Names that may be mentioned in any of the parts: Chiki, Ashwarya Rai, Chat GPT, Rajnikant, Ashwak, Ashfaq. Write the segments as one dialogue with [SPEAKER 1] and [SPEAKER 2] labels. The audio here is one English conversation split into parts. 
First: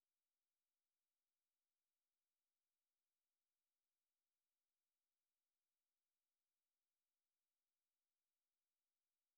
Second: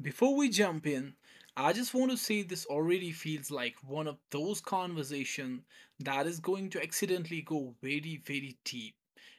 [SPEAKER 1] Before we jump in, I just want to say this already feels like one of those conversations that is going to accidentally go very, very deep.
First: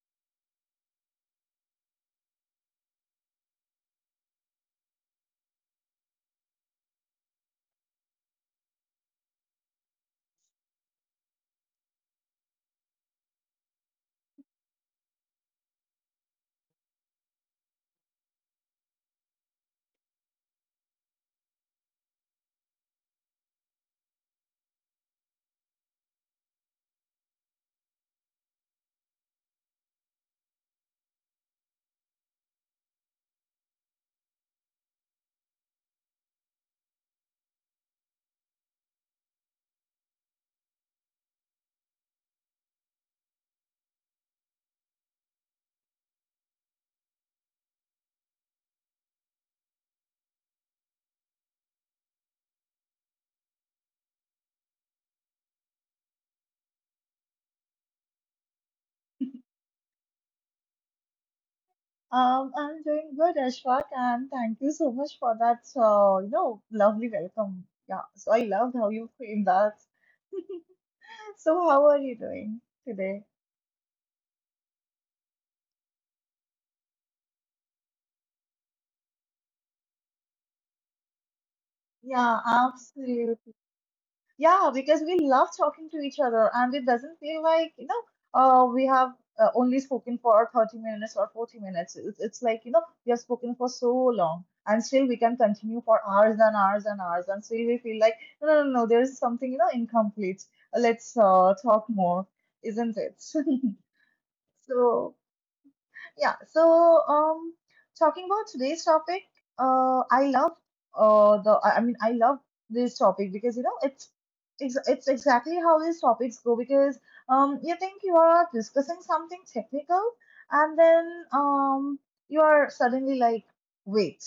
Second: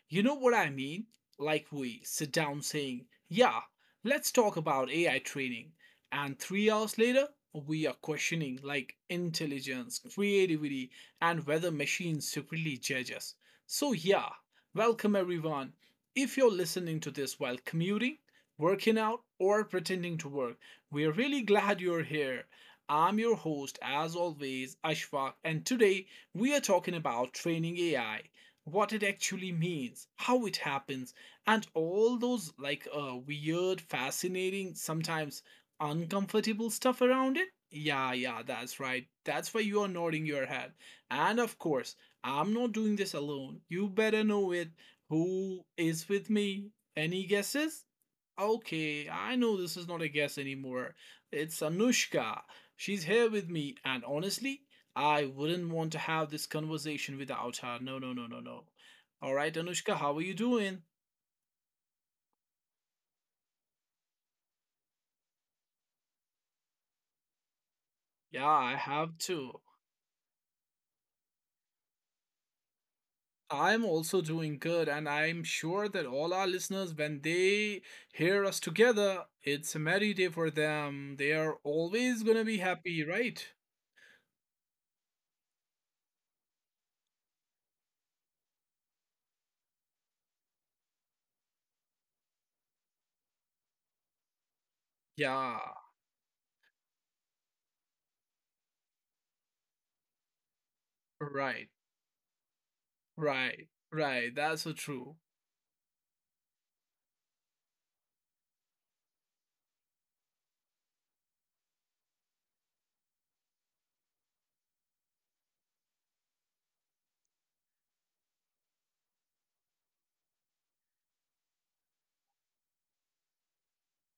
[SPEAKER 1] You know what I mean? Like we sit down saying, "Yeah, let's talk about AI training." And 3 hours later, we are questioning like intelligence, creativity, and whether machines secretly judge us. So, yeah, welcome everyone. If you're listening to this while commuting, working out, or pretending to work, we are really glad you're here. I'm your host, as always, Ashfaq, and today we are talking about training AI, what it actually means, how it happens, and all those like weird, fascinating, sometimes uncomfortable stuff around it. Yeah, yeah, that's right. That's why you are nodding your head. And of course, I'm not doing this alone. You better know it. Who is with me? Any guesses? Okay, I know this is not a guess anymore. It's Anushka. She's here with me, and honestly, I wouldn't want to have this conversation without her. No, no, no, no, no. All right, Anushka, how are you doing?
[SPEAKER 2] I'm doing good, Ashfaq, and thank you so much for that, lovely welcome. Yeah, so I
[SPEAKER 1] Yeah,
[SPEAKER 2] loved
[SPEAKER 1] I
[SPEAKER 2] how you
[SPEAKER 1] have
[SPEAKER 2] framed
[SPEAKER 1] too.
[SPEAKER 2] that. So, how are you doing today?
[SPEAKER 1] I'm also doing good, and I'm sure that all our listeners, when they hear us together, it's a merry day for them. They are always
[SPEAKER 2] Yeah,
[SPEAKER 1] gonna be happy,
[SPEAKER 2] absolutely.
[SPEAKER 1] right?
[SPEAKER 2] Yeah, because we love talking to each other and it doesn't feel like, we have only spoken for 30 minutes or 40 minutes. It's like, we have spoken for so long and still we can
[SPEAKER 1] Yeah,
[SPEAKER 2] continue for hours and hours and hours and still we feel like, no, no, no, no, there's something, incomplete. Let's
[SPEAKER 1] right,
[SPEAKER 2] talk more, isn't it?
[SPEAKER 1] right, right. That's so
[SPEAKER 2] So,
[SPEAKER 1] true.
[SPEAKER 2] yeah, so um, talking about today's topic, I love the I mean I love this topic because you know it's exactly how these topics go because you think you are discussing something technical, and then you are suddenly like, wait,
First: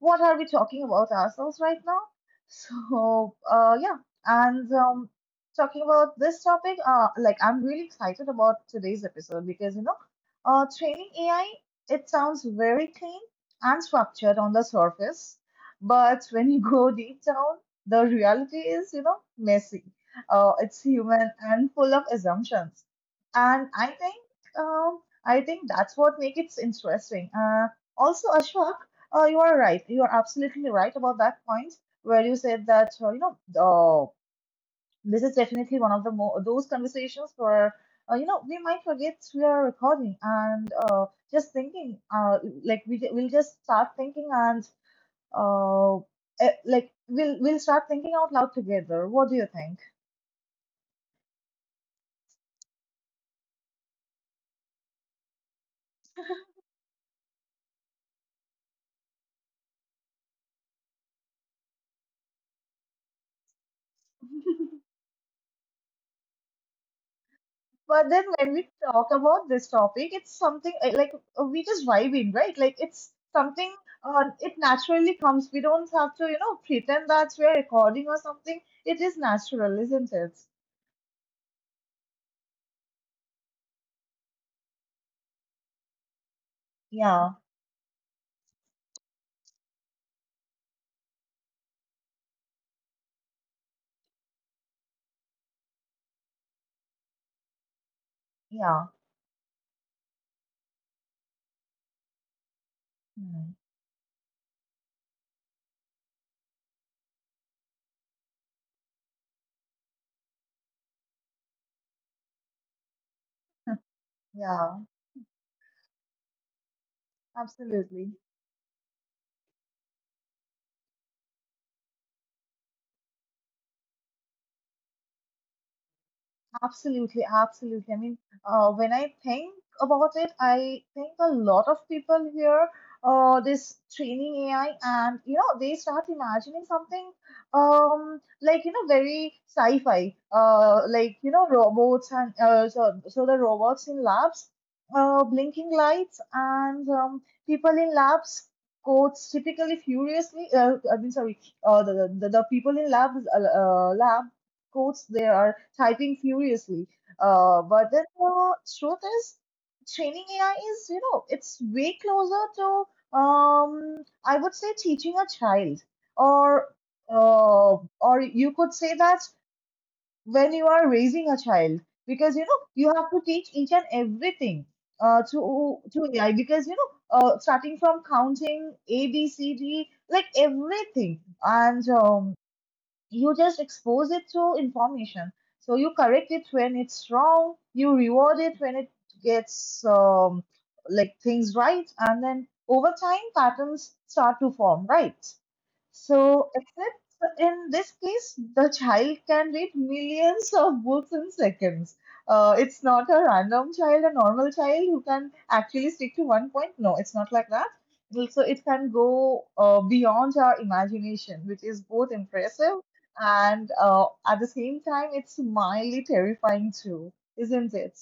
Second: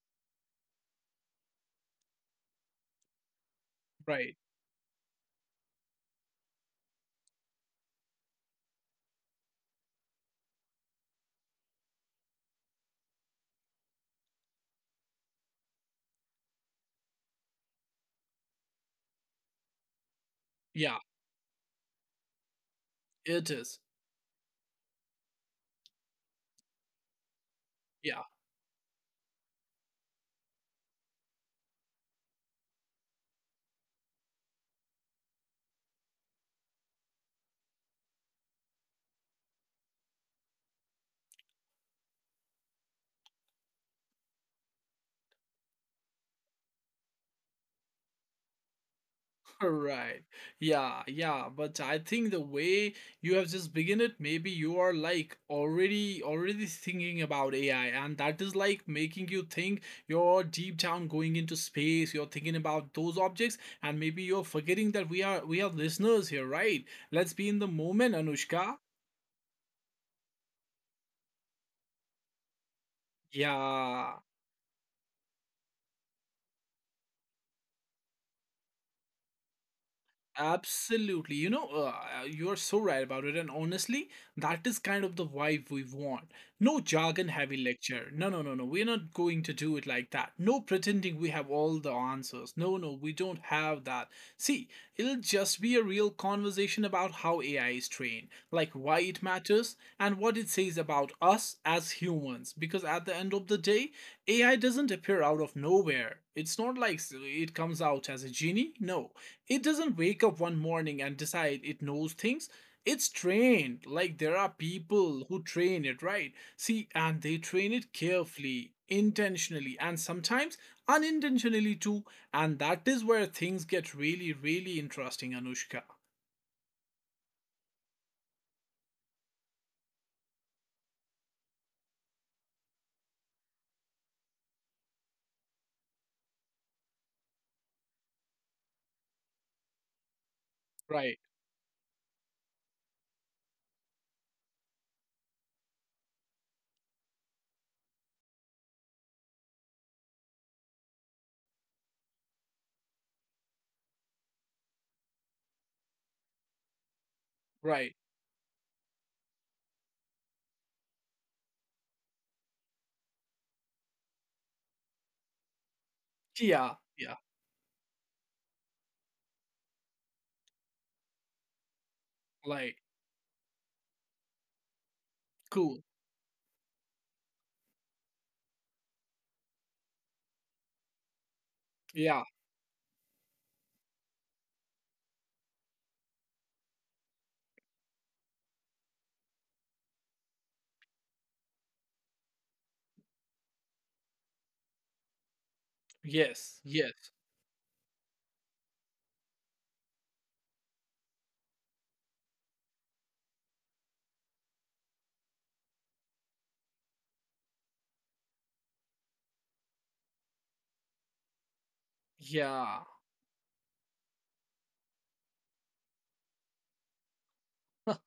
[SPEAKER 2] what are we talking about ourselves right now? So, yeah,
[SPEAKER 1] Right.
[SPEAKER 2] and talking about this topic, like I'm really excited about today's episode because you know, training AI, it sounds very clean and structured on the surface, but when you go deep down, the reality is you know messy. It's
[SPEAKER 1] Yeah.
[SPEAKER 2] human and full of assumptions,
[SPEAKER 1] It
[SPEAKER 2] and
[SPEAKER 1] is.
[SPEAKER 2] um, I think that's what makes it interesting.
[SPEAKER 1] Yeah,
[SPEAKER 2] Also, Ashwak, you are right. You are absolutely right about that point where you said that this is definitely one of those conversations where, we might forget we are recording and just thinking, like we'll just start thinking and uh, like we'll start thinking out loud together. What do you think?
[SPEAKER 1] right. Yeah, yeah. But I think the way you have just begin it, maybe you are like already thinking about AI, and that is like making you think you're deep down going into space, you're thinking about those objects, and maybe you're forgetting that we are listeners here, right? Let's be in the
[SPEAKER 2] But
[SPEAKER 1] moment,
[SPEAKER 2] then when we
[SPEAKER 1] Anushka.
[SPEAKER 2] talk about this topic, it's something like we just vibe in, right? Like it's something
[SPEAKER 1] Yeah.
[SPEAKER 2] it naturally comes. We don't have to, pretend that we're recording or something. It is natural, isn't it?
[SPEAKER 1] Absolutely. You know, you are so right about it. And honestly, that is kind of the vibe we want. No jargon
[SPEAKER 2] Yeah,
[SPEAKER 1] heavy lecture. No, no, no, no. We're not going to do it like that. No pretending we have all the answers. No, no, we don't have that. See, it'll just be a real conversation about how AI is trained, like
[SPEAKER 2] yeah.
[SPEAKER 1] why it matters and what it says about us as humans. Because at the end of
[SPEAKER 2] Hmm,
[SPEAKER 1] the day, AI doesn't appear out of nowhere. It's not like it comes out as a genie. No, it doesn't wake up one morning and decide it knows things. It's trained. Like there are
[SPEAKER 2] yeah,
[SPEAKER 1] people who train it, right? See, and they train it
[SPEAKER 2] absolutely.
[SPEAKER 1] carefully, intentionally, and sometimes unintentionally too. And that is where things get really, really interesting, Anushka.
[SPEAKER 2] Absolutely, absolutely. I mean, when I think about it, I think a lot of people hear this training AI, and you know, they start imagining something like you know, very sci-fi, like
[SPEAKER 1] Right,
[SPEAKER 2] you know, robots and the robots in labs, blinking lights, and people in labs. Codes typically furiously. I mean, sorry. Uh, the people in labs quotes, they are typing furiously. But
[SPEAKER 1] right.
[SPEAKER 2] then the truth is, training AI is, it's way closer to, I would say, teaching a child, or
[SPEAKER 1] Yeah, yeah.
[SPEAKER 2] or you could say that when you are raising a child, because you know
[SPEAKER 1] Like,
[SPEAKER 2] you have to teach each and everything
[SPEAKER 1] cool.
[SPEAKER 2] to AI, because you know. Starting from counting A, B, C, D, like everything, and
[SPEAKER 1] Yeah,
[SPEAKER 2] you just expose it through information. So you correct it when it's wrong, you reward it when it gets like things right, and then over time patterns start to form, right? So,
[SPEAKER 1] yes, yes.
[SPEAKER 2] except in this case, the child can read millions of books in seconds. It's not a random child, a normal child who can actually stick to one point. No, it's not like that. So, it can go beyond our imagination, which is both
[SPEAKER 1] Yeah,
[SPEAKER 2] impressive and at the same time, it's mildly terrifying too, isn't it?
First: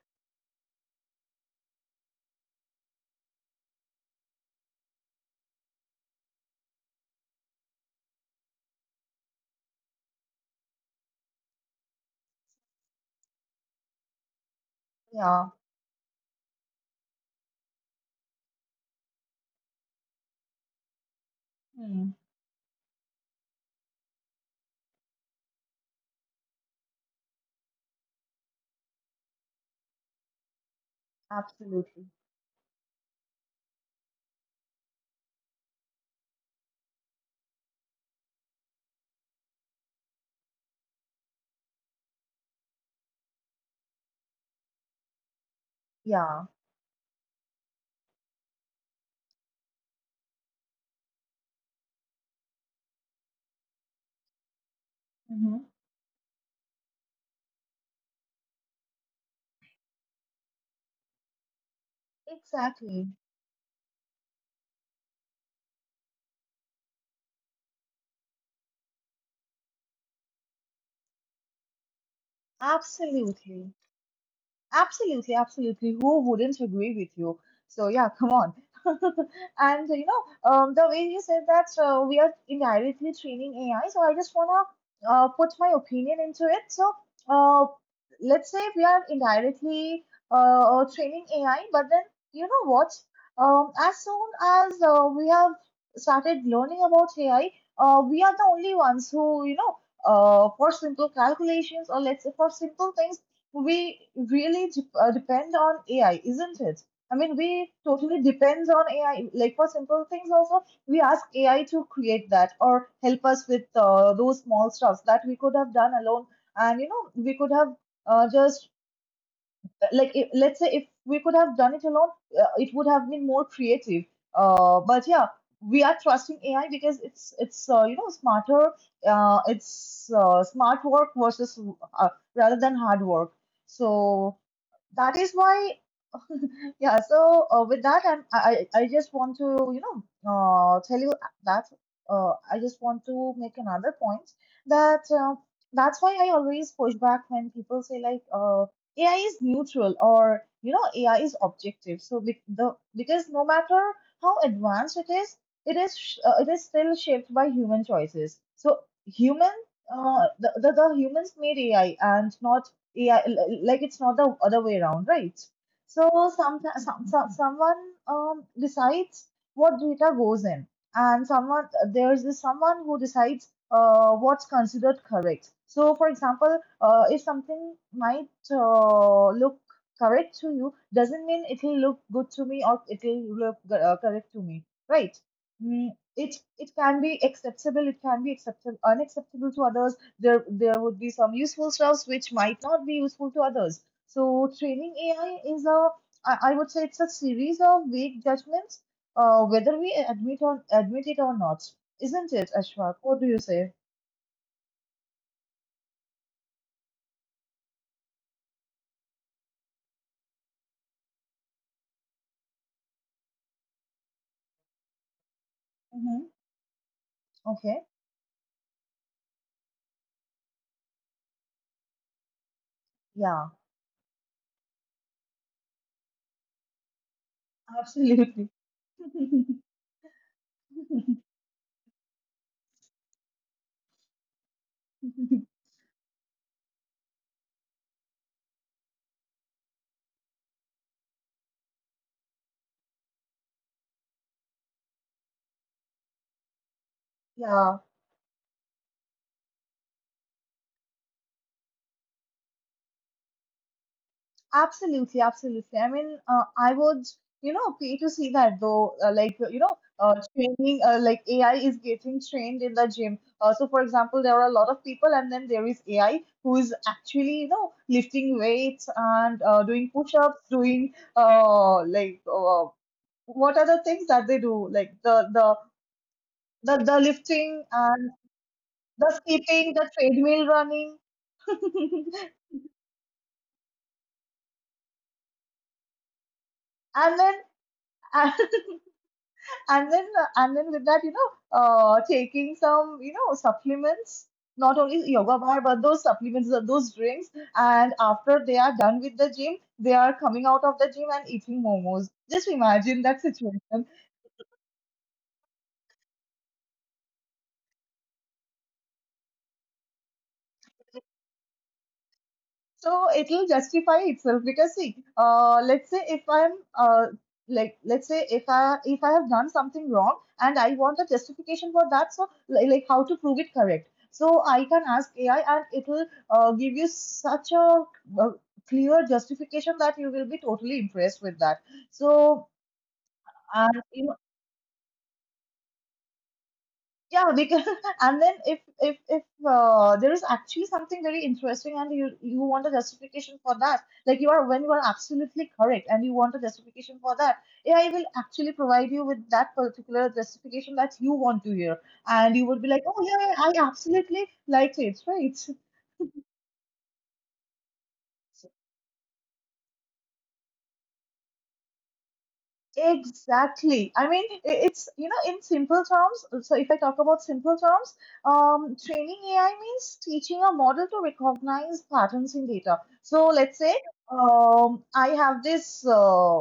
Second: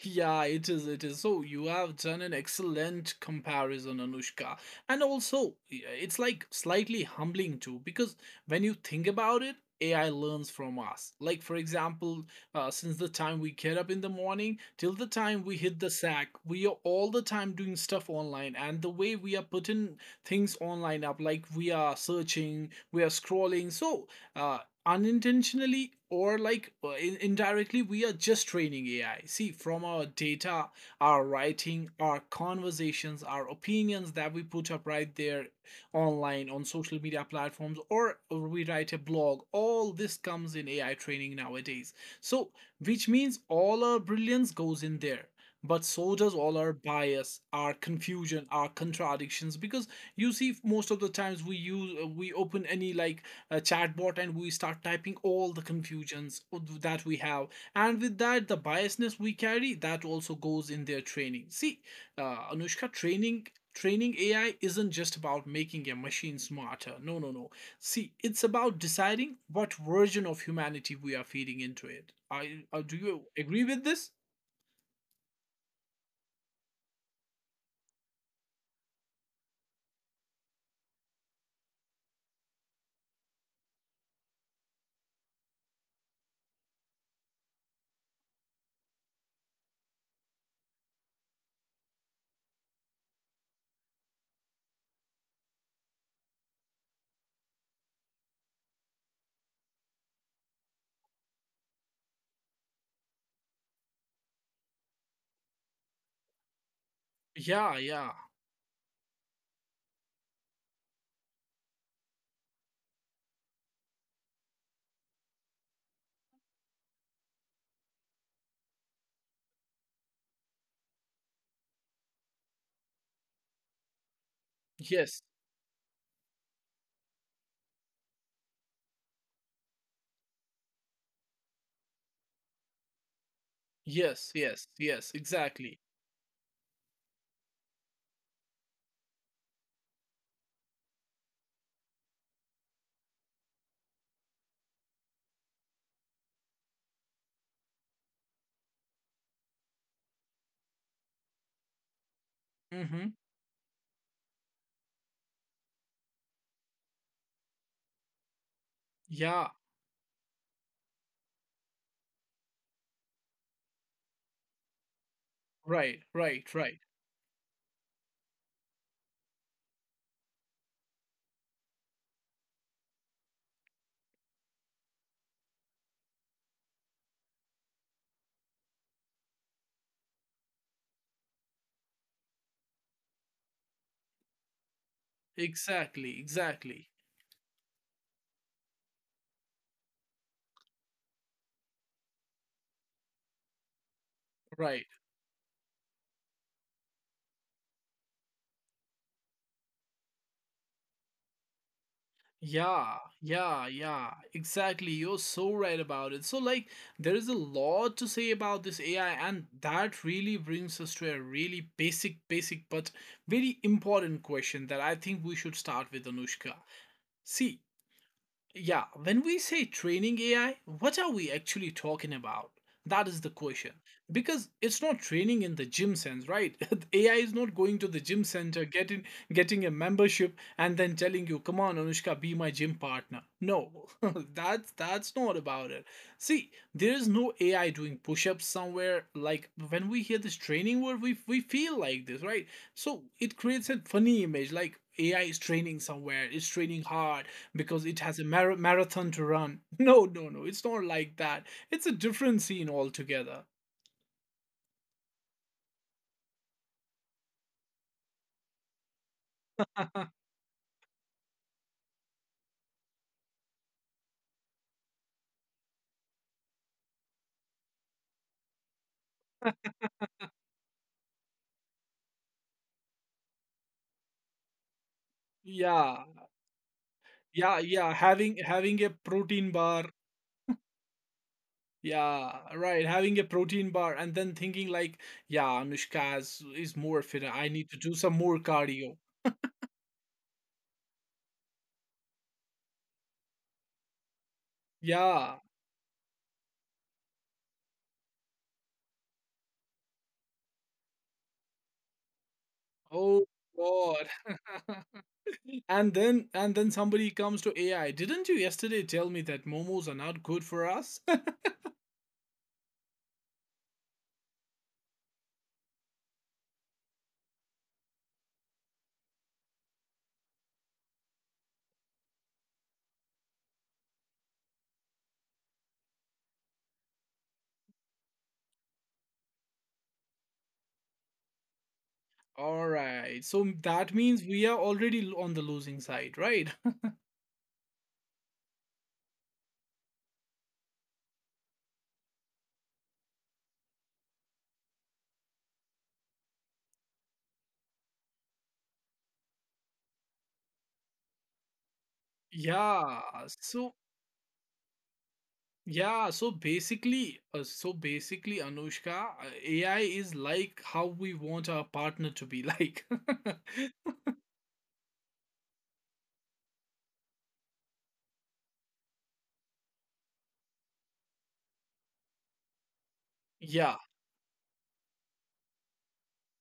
[SPEAKER 1] Yeah, it is. It is. So you have done an excellent comparison, Anushka. And also, yeah, it's like slightly humbling too, because when you think about it, AI learns from us. Like, for example, since the time we get up in the morning till the time
[SPEAKER 2] Yeah,
[SPEAKER 1] we hit the sack, we are all the time doing stuff online. And the way we are putting things online up, like we are
[SPEAKER 2] hmm,
[SPEAKER 1] searching, we are scrolling. So, uh, unintentionally or like indirectly we are just training AI. See, from our data, our writing,
[SPEAKER 2] absolutely.
[SPEAKER 1] our conversations, our opinions that we put up right there online on social media platforms, or we write a blog, all this comes in AI training nowadays. So which means all our brilliance goes in there, but so does
[SPEAKER 2] Yeah,
[SPEAKER 1] all our bias, our confusion, our contradictions. Because you see, most of the times we use we open any like a chatbot, and we start typing all
[SPEAKER 2] hmm,
[SPEAKER 1] the confusions that we have, and with that the biasness we carry, that also goes in their training. See, Anushka,
[SPEAKER 2] exactly.
[SPEAKER 1] training AI isn't just about making a machine smarter. No, no, no. See, it's about deciding what version of humanity we are feeding into it. I Do you agree
[SPEAKER 2] Absolutely.
[SPEAKER 1] with this?
[SPEAKER 2] Absolutely, absolutely. Who wouldn't agree with you? So yeah, come on. And you know, the way you said that we are indirectly training AI, so I just wanna put my opinion into it. So uh, let's say we are indirectly training AI, but then you know what? As soon as we have started learning about AI, we are the only ones who you know. For simple calculations, or let's say for simple things, we really depend on AI, isn't it? I mean, we
[SPEAKER 1] Yeah, yeah.
[SPEAKER 2] totally depend on AI. Like for simple things, also we ask AI to create that or help us with those small stuffs that we could have done alone. And you know, we could have just like if, let's say if we could have done it alone, it would have been more creative. But
[SPEAKER 1] Yes,
[SPEAKER 2] yeah, we are trusting AI because it's you know smarter. It's smart work versus uh, rather than hard work.
[SPEAKER 1] yes,
[SPEAKER 2] So
[SPEAKER 1] yes, yes,
[SPEAKER 2] that is why.
[SPEAKER 1] exactly.
[SPEAKER 2] Yeah, so with that, I'm, I just want to you know tell you that I just want to make another point that that's why I always push back when people say like AI is neutral or you know AI is objective. So be the
[SPEAKER 1] Mm-hmm.
[SPEAKER 2] because no matter how advanced it is, it is it is still shaped by human choices. So
[SPEAKER 1] Yeah,
[SPEAKER 2] human the humans made AI and not AI, like it's not the other way around, right?
[SPEAKER 1] right,
[SPEAKER 2] So
[SPEAKER 1] right, right.
[SPEAKER 2] someone decides what data goes in, and someone there's this someone who decides what's considered correct. So, for example, if something might look correct to you, doesn't mean it'll look good to me or it'll look correct to me, right? Mm,
[SPEAKER 1] Exactly,
[SPEAKER 2] it
[SPEAKER 1] exactly.
[SPEAKER 2] can be acceptable, it can be acceptable, unacceptable to others. There would be some useful stuffs which might not be useful to others. So
[SPEAKER 1] Right.
[SPEAKER 2] training AI is a, I would say it's a series of weak judgments, whether we admit or admit it or not, isn't it, Ashwak?
[SPEAKER 1] Yeah,
[SPEAKER 2] What do you say?
[SPEAKER 1] yeah, yeah, exactly. You're so right about it. So, like, there is a lot to say about this AI, and that really brings us to a really basic, basic, but very important question that I think we should start with,
[SPEAKER 2] Hmm.
[SPEAKER 1] Anushka. See,
[SPEAKER 2] Okay.
[SPEAKER 1] yeah, when we say training AI, what are we actually talking about? That is the
[SPEAKER 2] Yeah.
[SPEAKER 1] question. Because it's not training in the gym sense, right? AI is not going to the gym
[SPEAKER 2] Absolutely.
[SPEAKER 1] center, getting a membership, and then telling you, "Come on, Anushka, be my gym partner." No, that's not about it. See, there is no AI doing push-ups somewhere. Like when we hear this training word, we feel like this, right? So it creates a funny image, like AI is training somewhere, it's training hard,
[SPEAKER 2] Yeah.
[SPEAKER 1] because it has a marathon to run. No, no, no, it's not like that. It's a different scene altogether.
[SPEAKER 2] Absolutely, absolutely. I mean, I would, pay to see that though. Training, like AI is getting trained in the gym. So, for example, there are a lot of people, and then there is AI who is actually, lifting weights and doing push-ups, doing like what are the things that they do? Like
[SPEAKER 1] Yeah,
[SPEAKER 2] the
[SPEAKER 1] yeah,
[SPEAKER 2] lifting
[SPEAKER 1] yeah.
[SPEAKER 2] and
[SPEAKER 1] Having a
[SPEAKER 2] the
[SPEAKER 1] protein
[SPEAKER 2] skipping,
[SPEAKER 1] bar.
[SPEAKER 2] the treadmill running.
[SPEAKER 1] Yeah, right. Having a protein bar and then thinking like, yeah, Anushka is more
[SPEAKER 2] And
[SPEAKER 1] fit.
[SPEAKER 2] then
[SPEAKER 1] I need to do some more cardio.
[SPEAKER 2] and then with that you know taking some you know supplements, not only yoga
[SPEAKER 1] Yeah.
[SPEAKER 2] bar but those supplements, those drinks, and after they are done with the gym they are coming out of the gym and eating momos. Just imagine that
[SPEAKER 1] Oh
[SPEAKER 2] situation.
[SPEAKER 1] God. And then and then somebody comes to AI. Didn't you yesterday tell me that momos are not good for us?
[SPEAKER 2] So it'll justify itself because see let's say if I'm uh like, let's say if I have done something wrong and I want a justification for that, so like how to prove it correct, so I can ask AI and it will give you such a uh clear justification that you will be totally impressed with that. So
[SPEAKER 1] All right. So
[SPEAKER 2] and
[SPEAKER 1] that
[SPEAKER 2] you
[SPEAKER 1] means we are already on the losing side, right?
[SPEAKER 2] yeah, because and then if there is actually something very interesting and you want a justification for that, like you are when you are absolutely correct and you want a justification for that, AI will actually provide you with that particular justification that you want to hear, and you would be like,
[SPEAKER 1] Yeah.
[SPEAKER 2] oh yeah, yeah, I
[SPEAKER 1] So
[SPEAKER 2] absolutely liked it, right?
[SPEAKER 1] yeah. So basically, Anushka, AI is like how we want our partner to be like.
[SPEAKER 2] Exactly. I mean, it's, you know, in simple terms, so if I talk about simple terms, training AI means teaching a model to recognize patterns in data. So let's say
[SPEAKER 1] Yeah.
[SPEAKER 2] I have this,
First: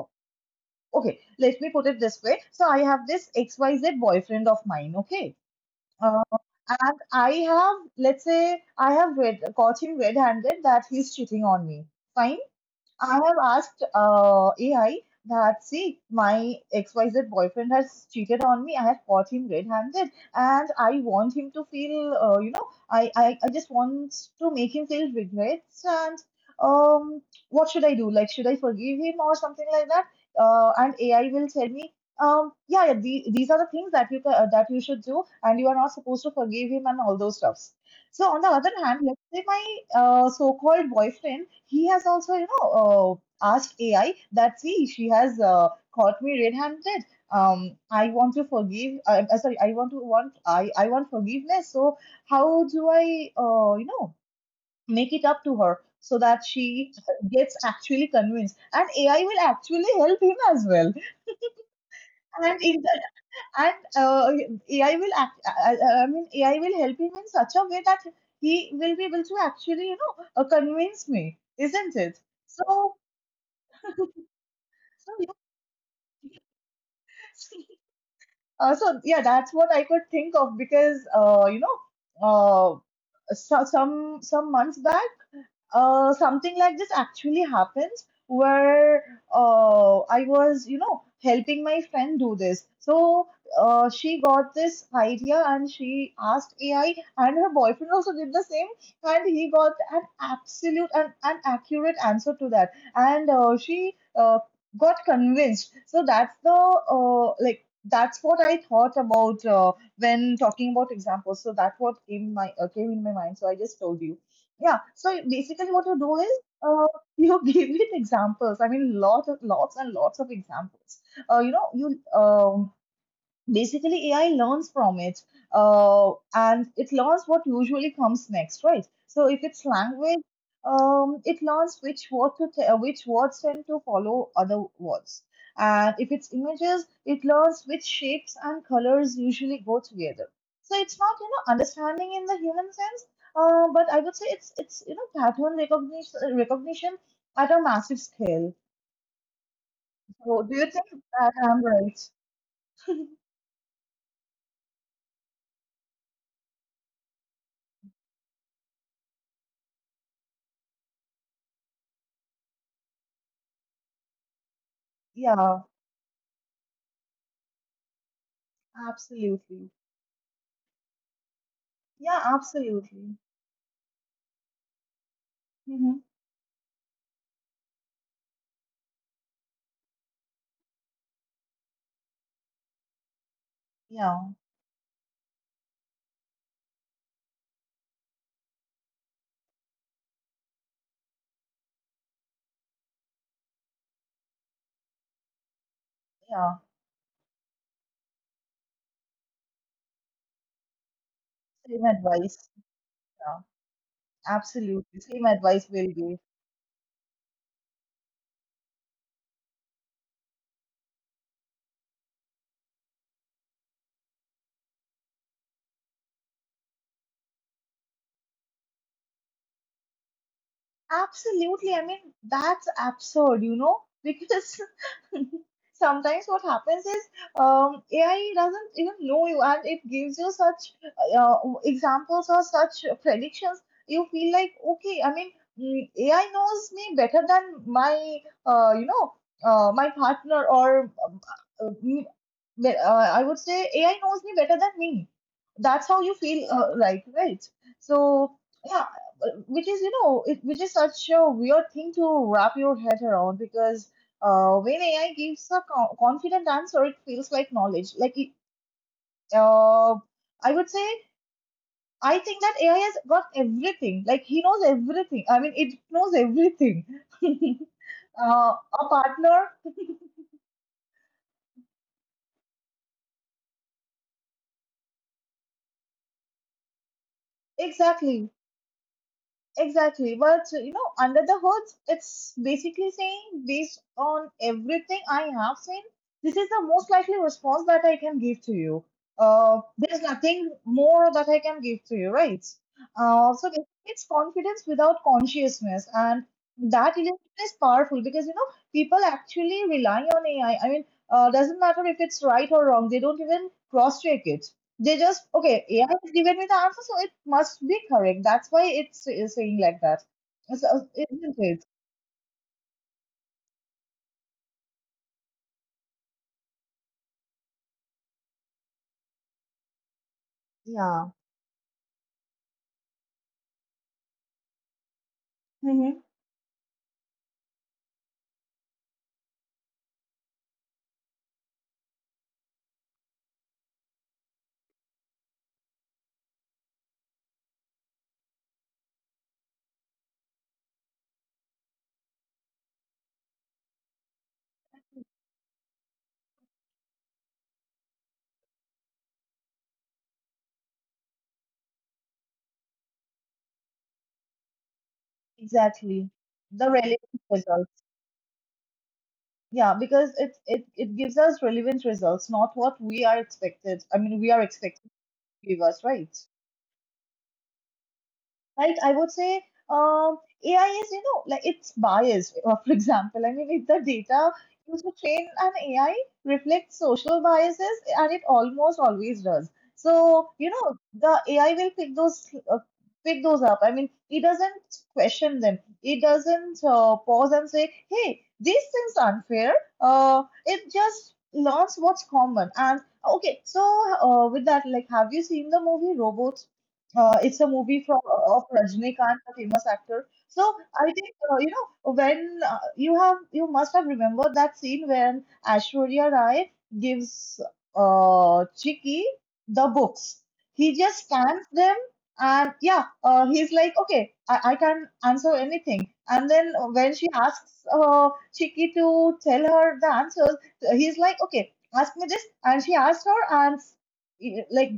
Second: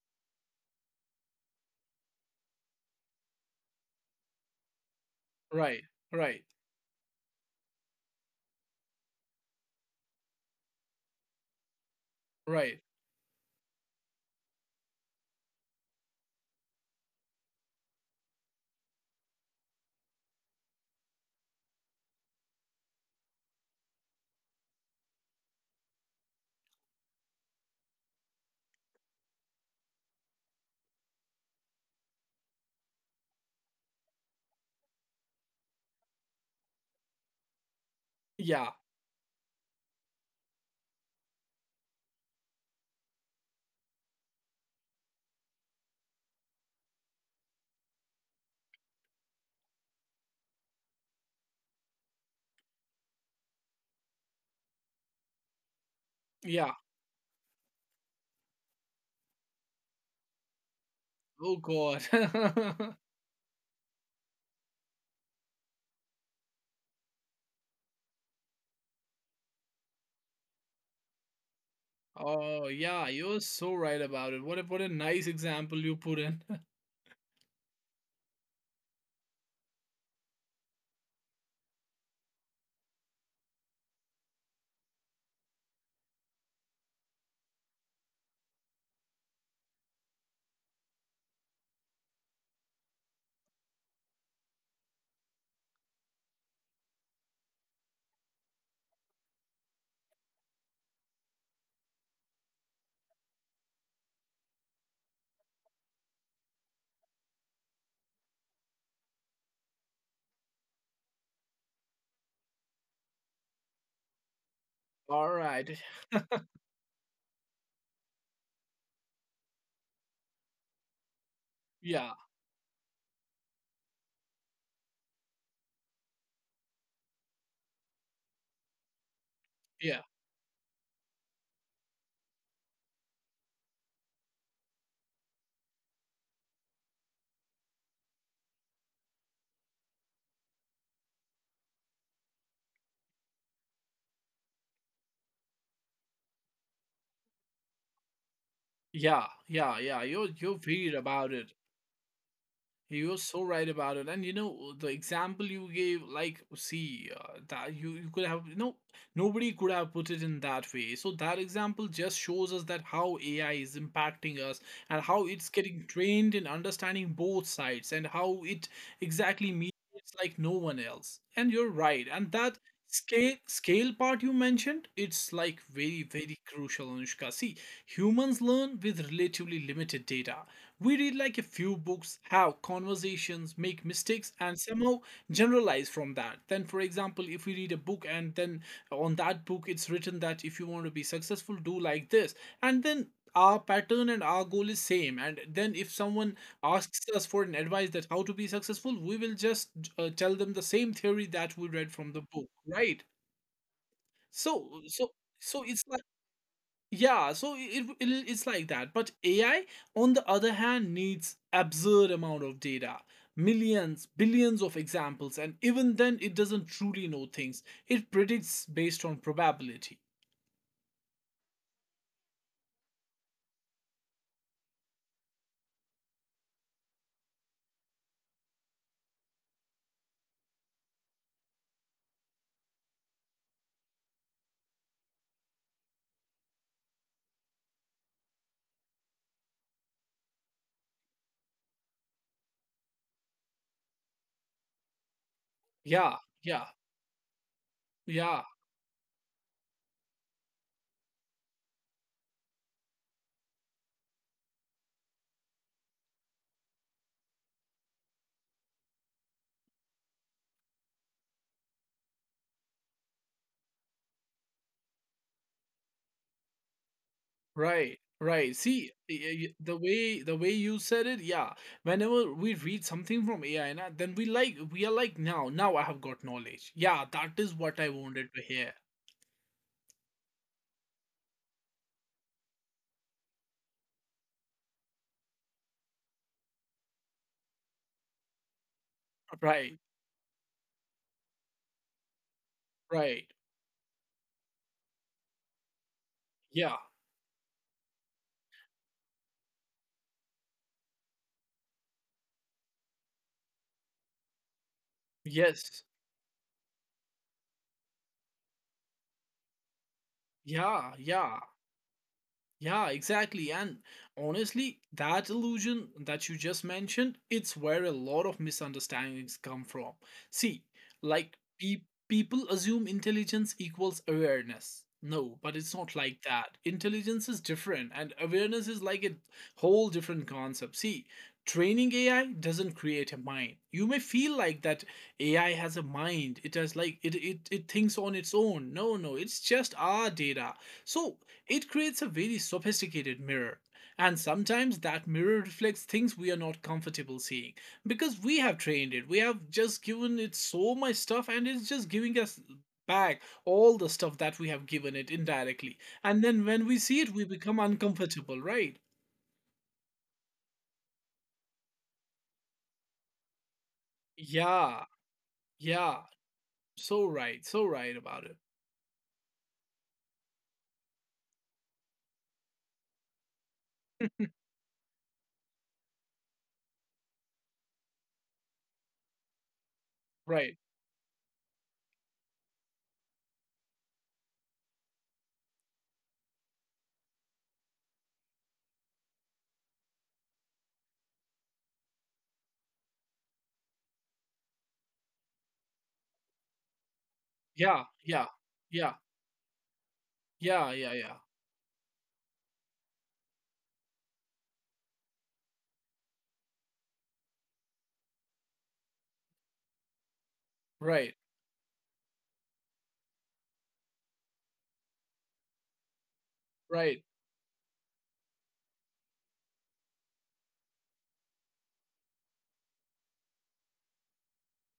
[SPEAKER 2] okay, let me put it this way. So I have this XYZ boyfriend of mine, okay?
[SPEAKER 1] Right.
[SPEAKER 2] Uh,
[SPEAKER 1] Right.
[SPEAKER 2] and I have, let's say, I have read, caught him red-handed that he's cheating on me. Fine.
[SPEAKER 1] Right.
[SPEAKER 2] I have asked AI that, see, my XYZ boyfriend has cheated on me. I have caught him red-handed, and I want him to feel, I just want to make him feel regrets. And um, what should I do? Like, should I forgive him or something like that? And AI will tell me, yeah, yeah, these are the things that you that you should do, and you are not supposed to forgive him and all those stuffs. So on the other
[SPEAKER 1] Yeah.
[SPEAKER 2] hand, let's say my so-called boyfriend, he has also, asked AI that see, she has caught me red-handed. I want to forgive. Sorry, I want forgiveness. So how do I, make it up to her so that
[SPEAKER 1] Yeah.
[SPEAKER 2] she gets actually convinced, and AI will actually help him as well.
[SPEAKER 1] Oh God.
[SPEAKER 2] And in and AI will act. I mean, AI will help him in such a way that he will be able to actually, convince me, isn't it?
[SPEAKER 1] Oh
[SPEAKER 2] So,
[SPEAKER 1] yeah. You're so right about it. What a
[SPEAKER 2] so
[SPEAKER 1] nice
[SPEAKER 2] you can
[SPEAKER 1] example you put in.
[SPEAKER 2] see. So yeah, that's what I could think of because so, some months back. Something like this actually happens where I was, helping my friend do this. So she got this idea and she asked AI, and her boyfriend also did the same, and he got an absolute and an accurate answer to that. And she got convinced. So that's the like. That's what I thought about when talking about examples. So that what came in my mind. So I just told you. Yeah, so
[SPEAKER 1] All right.
[SPEAKER 2] basically what you do is uh, you give it examples. I mean, lots and lots of examples. You know, you
[SPEAKER 1] Yeah.
[SPEAKER 2] Basically AI learns from it and it learns what usually comes next, right? So if it's
[SPEAKER 1] Yeah.
[SPEAKER 2] language, it learns which words tend to follow other words, and if it's images, it learns which shapes and colors usually go together. So it's not, you know, understanding in the human sense, but I would say it's it's pattern recognition at a massive scale.
[SPEAKER 1] Yeah, yeah, yeah. You're
[SPEAKER 2] So do
[SPEAKER 1] you're
[SPEAKER 2] you think
[SPEAKER 1] weird
[SPEAKER 2] that
[SPEAKER 1] about it.
[SPEAKER 2] I'm right?
[SPEAKER 1] You were so right about it, and you know the example you gave, like, see, that you could have, you know, nobody could have put it in that way. So that example just shows us that how AI is impacting us and how it's
[SPEAKER 2] Yeah,
[SPEAKER 1] getting trained in understanding both sides and how it exactly
[SPEAKER 2] absolutely.
[SPEAKER 1] mediates like no one else. And you're right,
[SPEAKER 2] Yeah,
[SPEAKER 1] and that
[SPEAKER 2] absolutely.
[SPEAKER 1] scale part you mentioned, it's like
[SPEAKER 2] Hmm.
[SPEAKER 1] very very crucial, Anushka. See, humans learn with relatively limited data. We read like a few books, have conversations, make mistakes,
[SPEAKER 2] Yeah,
[SPEAKER 1] and somehow generalize from that. Then, for example, if we read a book, and then on that book it's written that if you want to be successful, do like this, and then our pattern and our goal is same, and then if someone
[SPEAKER 2] yeah.
[SPEAKER 1] asks us for an advice that how to be successful, we will just tell them the same theory that we
[SPEAKER 2] Same
[SPEAKER 1] read from the
[SPEAKER 2] advice.
[SPEAKER 1] book, right?
[SPEAKER 2] Yeah,
[SPEAKER 1] so
[SPEAKER 2] absolutely.
[SPEAKER 1] so
[SPEAKER 2] Same
[SPEAKER 1] so
[SPEAKER 2] advice
[SPEAKER 1] it's
[SPEAKER 2] will do.
[SPEAKER 1] Yeah, so it's like that. But AI, on the other hand, needs absurd amount of data, millions, billions of examples, and even then, it doesn't truly know things. It predicts based on probability.
[SPEAKER 2] Absolutely. I mean, that's absurd, you know, because sometimes what happens is, AI doesn't even know you, and it gives you such uh, examples or such predictions. You feel like, okay, I mean, mm, AI knows me better than my, uh, you know, my partner, uh, me- I would say AI knows me better than me. That's how you
[SPEAKER 1] Yeah,
[SPEAKER 2] feel,
[SPEAKER 1] yeah,
[SPEAKER 2] like, right? So,
[SPEAKER 1] yeah.
[SPEAKER 2] yeah, which is, which is such a weird thing to wrap your head around because when AI gives a confident answer, it feels like knowledge. Like it, uh, I would say, I think that AI has got everything. Like he knows everything. I mean, it knows everything. uh,
[SPEAKER 1] Right, right.
[SPEAKER 2] a
[SPEAKER 1] See,
[SPEAKER 2] partner,
[SPEAKER 1] the way you said it, yeah. Whenever we read something from AI, na, then we are like now, now I have got knowledge. Yeah, that is what I
[SPEAKER 2] exactly.
[SPEAKER 1] wanted to hear.
[SPEAKER 2] Exactly. But you know, under the hood, it's basically saying, based on everything I have seen, this is the most likely response that I can give to you.
[SPEAKER 1] Right,
[SPEAKER 2] There's nothing more that I can give to you, right?
[SPEAKER 1] right.
[SPEAKER 2] So basically it's confidence without consciousness, and
[SPEAKER 1] Yeah.
[SPEAKER 2] that illusion is powerful because, you know, people actually rely on AI. Doesn't matter if it's right or wrong; they don't even cross-check it. They just, okay,
[SPEAKER 1] Yes.
[SPEAKER 2] AI has given me the answer, so it must be correct. That's why it's saying like that. So,
[SPEAKER 1] Yeah,
[SPEAKER 2] isn't
[SPEAKER 1] yeah,
[SPEAKER 2] it?
[SPEAKER 1] yeah, exactly. And honestly, that illusion that you just mentioned, it's where a lot of misunderstandings come from. See,
[SPEAKER 2] Yeah.
[SPEAKER 1] like people assume intelligence equals awareness. No, but it's not
[SPEAKER 2] Mm-hmm.
[SPEAKER 1] like that. Intelligence is different, and awareness is like a whole different concept. See, training AI doesn't create a mind. You may feel like that AI has a mind. It has like it thinks on its own. No, no, it's just our data. So it creates a very sophisticated mirror, and sometimes that mirror reflects things we are not comfortable seeing, because we have trained it. We have just given it so much stuff, and it's just giving us back all the stuff that we have given it indirectly.
[SPEAKER 2] Exactly.
[SPEAKER 1] And then when
[SPEAKER 2] The
[SPEAKER 1] we
[SPEAKER 2] relevant
[SPEAKER 1] see it, we become
[SPEAKER 2] results.
[SPEAKER 1] uncomfortable, right?
[SPEAKER 2] Yeah, because it gives us relevant results, not what we are expected. I mean, we are
[SPEAKER 1] Yeah,
[SPEAKER 2] expected to give us,
[SPEAKER 1] yeah.
[SPEAKER 2] right?
[SPEAKER 1] So right, so right about it.
[SPEAKER 2] Right? I would say, um, AI is, you know, like it's biased. For example, I mean, if the data used to train an AI reflects social biases, and it almost always does. So, you
[SPEAKER 1] Right.
[SPEAKER 2] know, the AI will pick those up. I mean, it doesn't question them. It doesn't pause and say, "Hey, this seems unfair." It just learns what's common. And okay, so, with that, like, have you seen the movie Robots? It's a
[SPEAKER 1] Yeah,
[SPEAKER 2] movie from
[SPEAKER 1] yeah,
[SPEAKER 2] of
[SPEAKER 1] yeah,
[SPEAKER 2] Rajnikant, the famous actor. So
[SPEAKER 1] yeah,
[SPEAKER 2] I
[SPEAKER 1] yeah,
[SPEAKER 2] think,
[SPEAKER 1] yeah.
[SPEAKER 2] you know when you have you must have remembered that scene when Ashwarya Rai gives Chiki the books. He just
[SPEAKER 1] Right,
[SPEAKER 2] scans them, and yeah, he's like, okay, I can answer anything. And then when
[SPEAKER 1] right.
[SPEAKER 2] she asks Chiki to tell her the answers, he's like, okay, ask me this. And she asked her, and like,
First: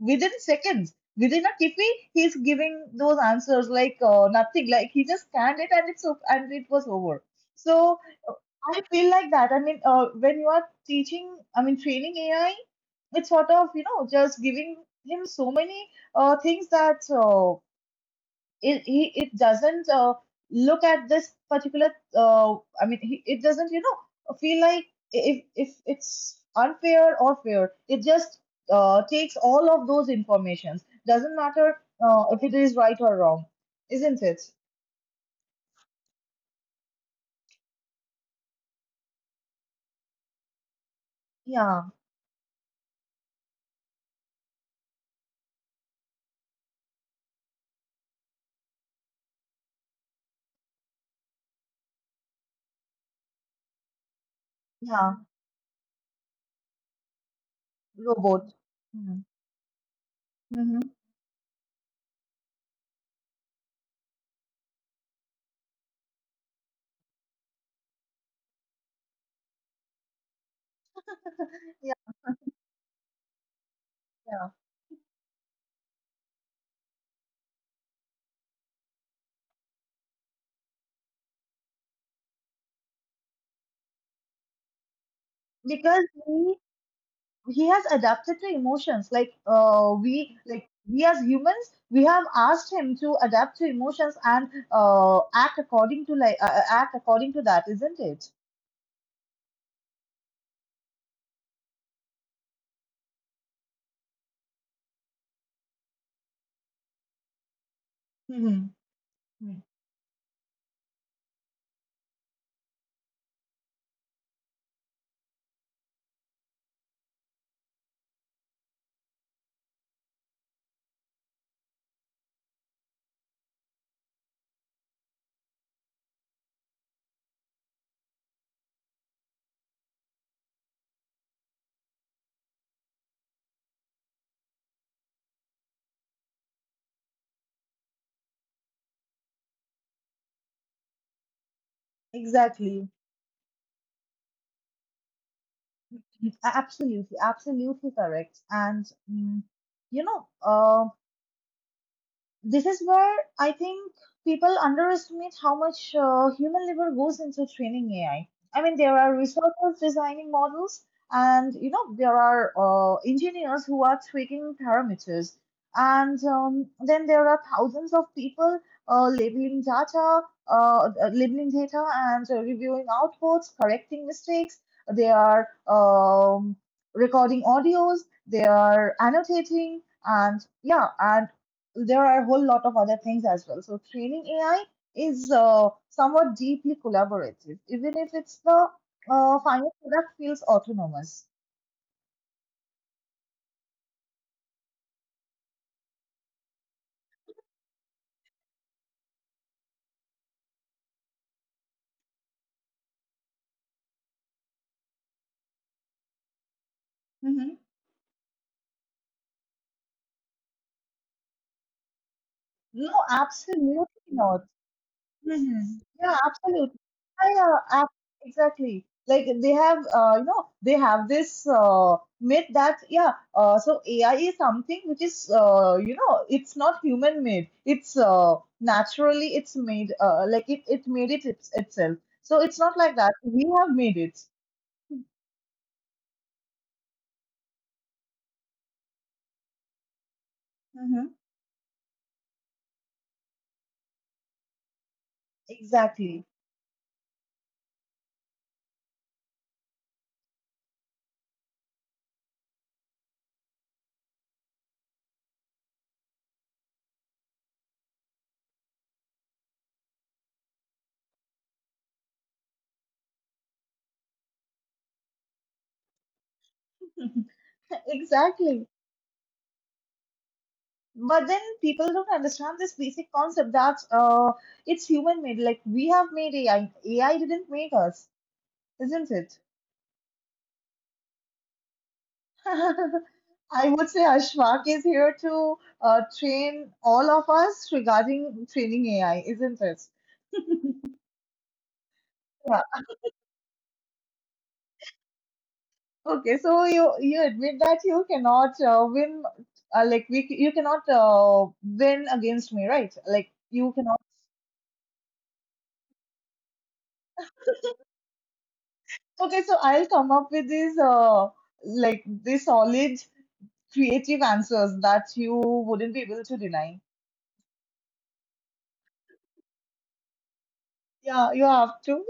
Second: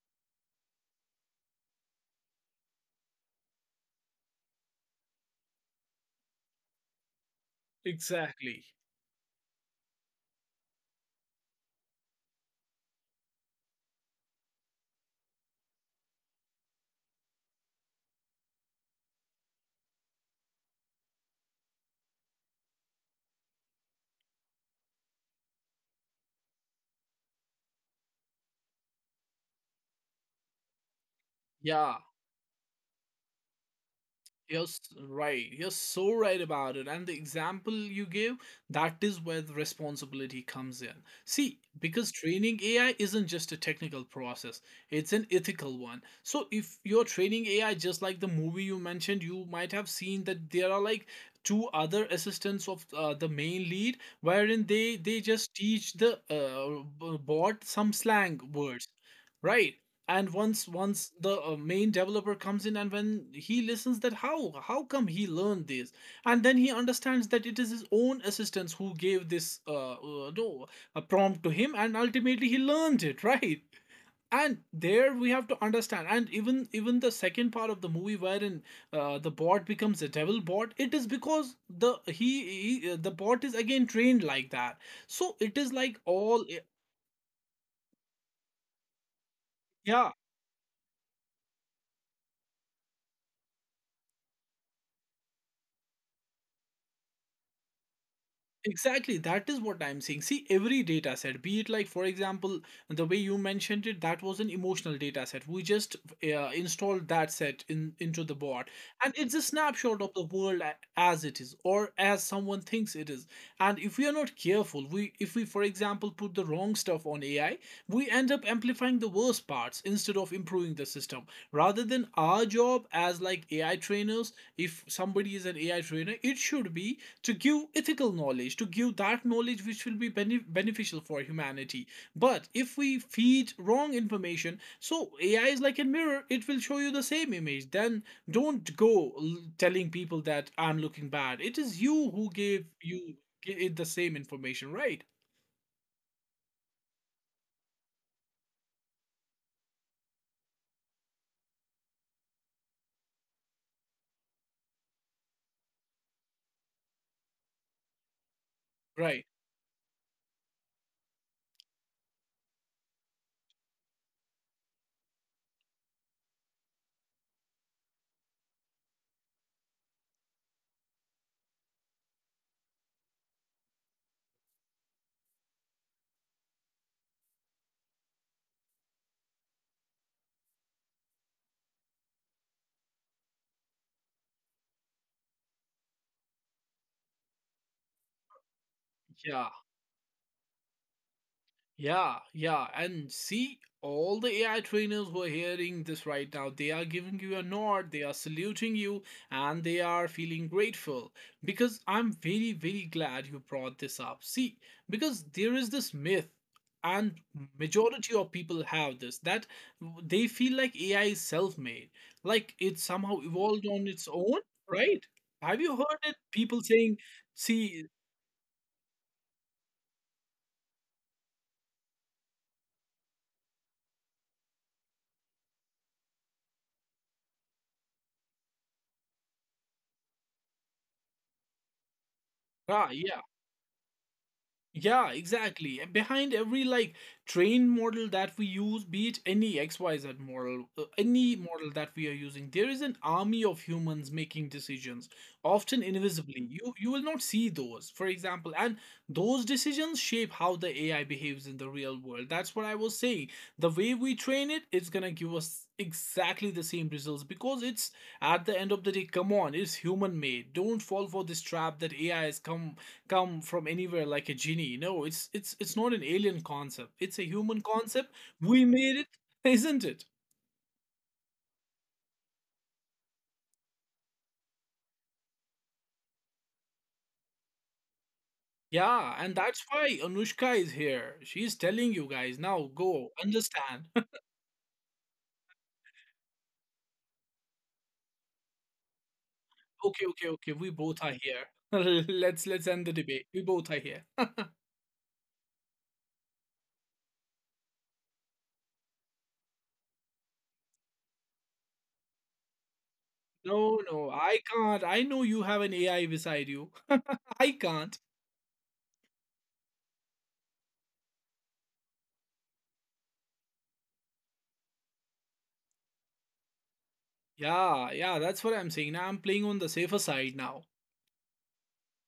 [SPEAKER 2] within seconds. Within a tiffy, he's giving those answers, like, nothing, like he just scanned it and and it was over. So, uh,
[SPEAKER 1] Exactly.
[SPEAKER 2] I feel like that. I mean, when you are teaching, I mean, training AI, it's sort of, you know, just giving him so many things that, it doesn't look at this particular uh, I mean he, it doesn't, you know, feel like if it's unfair or fair. It just takes all of those informations, doesn't matter
[SPEAKER 1] Yeah.
[SPEAKER 2] if it is right or wrong, isn't it?
[SPEAKER 1] You're s- right. You're so right about it. And the example you give, that is where the responsibility comes in. See,
[SPEAKER 2] Yeah.
[SPEAKER 1] because training AI isn't just a technical process, it's an ethical one. So if you're training AI just like the movie you mentioned, you might have seen that there are like two other assistants of the main lead wherein they
[SPEAKER 2] Yeah.
[SPEAKER 1] they just teach the bot some slang
[SPEAKER 2] Robot.
[SPEAKER 1] words
[SPEAKER 2] Hmm.
[SPEAKER 1] right. and once
[SPEAKER 2] Mm-hmm.
[SPEAKER 1] once the main developer comes in and when he listens that how come he learned this, and then he understands that it is his own assistants who gave this no, a prompt to him, and
[SPEAKER 2] Yeah.
[SPEAKER 1] ultimately he learned it right.
[SPEAKER 2] Yeah,
[SPEAKER 1] And there we have to understand, and even the second part of the movie wherein the bot becomes a devil bot. It is because the he the bot is again trained like that. So it is like
[SPEAKER 2] because
[SPEAKER 1] all.
[SPEAKER 2] we, he has adapted to emotions, like,
[SPEAKER 1] Yeah.
[SPEAKER 2] we, like, we as humans, we have asked him to adapt to emotions and act according to, like, act according to that, isn't it?
[SPEAKER 1] Exactly, that is what I'm saying. See, every data set, be it for example, the way you mentioned it, that was an emotional data set. We just installed that set in into the board,
[SPEAKER 2] Mhm.
[SPEAKER 1] and it's a
[SPEAKER 2] Mhm.
[SPEAKER 1] snapshot of the world as it is, or as someone thinks it is. And if we are not careful, we if we, for example, put the wrong stuff on AI, we end up amplifying the worst parts instead of improving the system, rather than our job as like AI trainers. If somebody is an AI trainer, it should be to give ethical knowledge, to give that knowledge which will be beneficial for humanity. But if we feed wrong information, so AI is like a mirror, it will show you the same image. Then don't go telling people that I'm looking bad. It is you who gave
[SPEAKER 2] Exactly.
[SPEAKER 1] you it the same information, right?
[SPEAKER 2] Absolutely, absolutely correct. And mm, you know, this is where I think people underestimate how much human labor goes into training AI. There are
[SPEAKER 1] Right.
[SPEAKER 2] researchers designing models, and you know, there are engineers who are tweaking parameters, and then there are thousands of people uh, labeling data, labeling data, and reviewing outputs, correcting mistakes. They are, recording audios. They are annotating, and yeah, and there are a whole lot of other things as well. So training AI is somewhat deeply collaborative, even if it's the
[SPEAKER 1] Yeah.
[SPEAKER 2] final product feels autonomous.
[SPEAKER 1] Yeah, yeah. And see, all the AI trainers who are hearing this right now, they are giving you a nod, they are saluting you, and they are feeling grateful, because I'm very, very glad you brought this up. See, because there is this myth, and
[SPEAKER 2] Mhm.
[SPEAKER 1] majority of people have this, that they feel like AI is self-made, like it
[SPEAKER 2] No,
[SPEAKER 1] somehow evolved
[SPEAKER 2] absolutely
[SPEAKER 1] on its
[SPEAKER 2] not.
[SPEAKER 1] own, right? Have you
[SPEAKER 2] Mhm.
[SPEAKER 1] heard
[SPEAKER 2] Yeah,
[SPEAKER 1] it people
[SPEAKER 2] absolutely.
[SPEAKER 1] saying?
[SPEAKER 2] I, uh,
[SPEAKER 1] See.
[SPEAKER 2] ab- exactly. Like they have, they have this myth that, yeah, so AI is something which is, it's not human made. It's naturally it's made. It made itself. So it's not
[SPEAKER 1] Ah,
[SPEAKER 2] like that.
[SPEAKER 1] yeah.
[SPEAKER 2] We have made it.
[SPEAKER 1] Yeah, exactly. And behind every like train model that we use, be it any XYZ model,
[SPEAKER 2] Hmm.
[SPEAKER 1] any model that we are using, there is an army of humans making decisions, often
[SPEAKER 2] Exactly.
[SPEAKER 1] invisibly. You will not see those, for example, and those decisions shape how the AI behaves in the real world. That's what I was saying. The way we train it, it's gonna give us exactly the same results, because it's at the end of the day, come on, it's human made. Don't fall for this trap that AI has come from anywhere like a genie. No, it's not an alien concept. It's a human concept. We
[SPEAKER 2] Exactly.
[SPEAKER 1] made it, isn't it?
[SPEAKER 2] But then people don't understand this basic concept that, it's human made. Like, we have made AI. AI didn't make us, isn't
[SPEAKER 1] Yeah, and
[SPEAKER 2] it?
[SPEAKER 1] that's why Anushka is here. She's telling you guys now, go
[SPEAKER 2] I
[SPEAKER 1] understand.
[SPEAKER 2] would say Ashfaq is here to train all of us regarding training AI, isn't it?
[SPEAKER 1] Okay, okay, okay. We both are here. let's
[SPEAKER 2] Yeah.
[SPEAKER 1] let's end the debate. We both are here.
[SPEAKER 2] Okay. So you admit that you cannot win. You cannot win against me, right? Like, you
[SPEAKER 1] No,
[SPEAKER 2] cannot.
[SPEAKER 1] no, I can't. I know you have an AI beside you. I can't.
[SPEAKER 2] Okay. So I'll come up with this. Like, this solid creative answers that you wouldn't be able to deny.
[SPEAKER 1] Yeah, yeah, that's what I'm saying. Now I'm playing on the safer side now.
[SPEAKER 2] Yeah, you have to,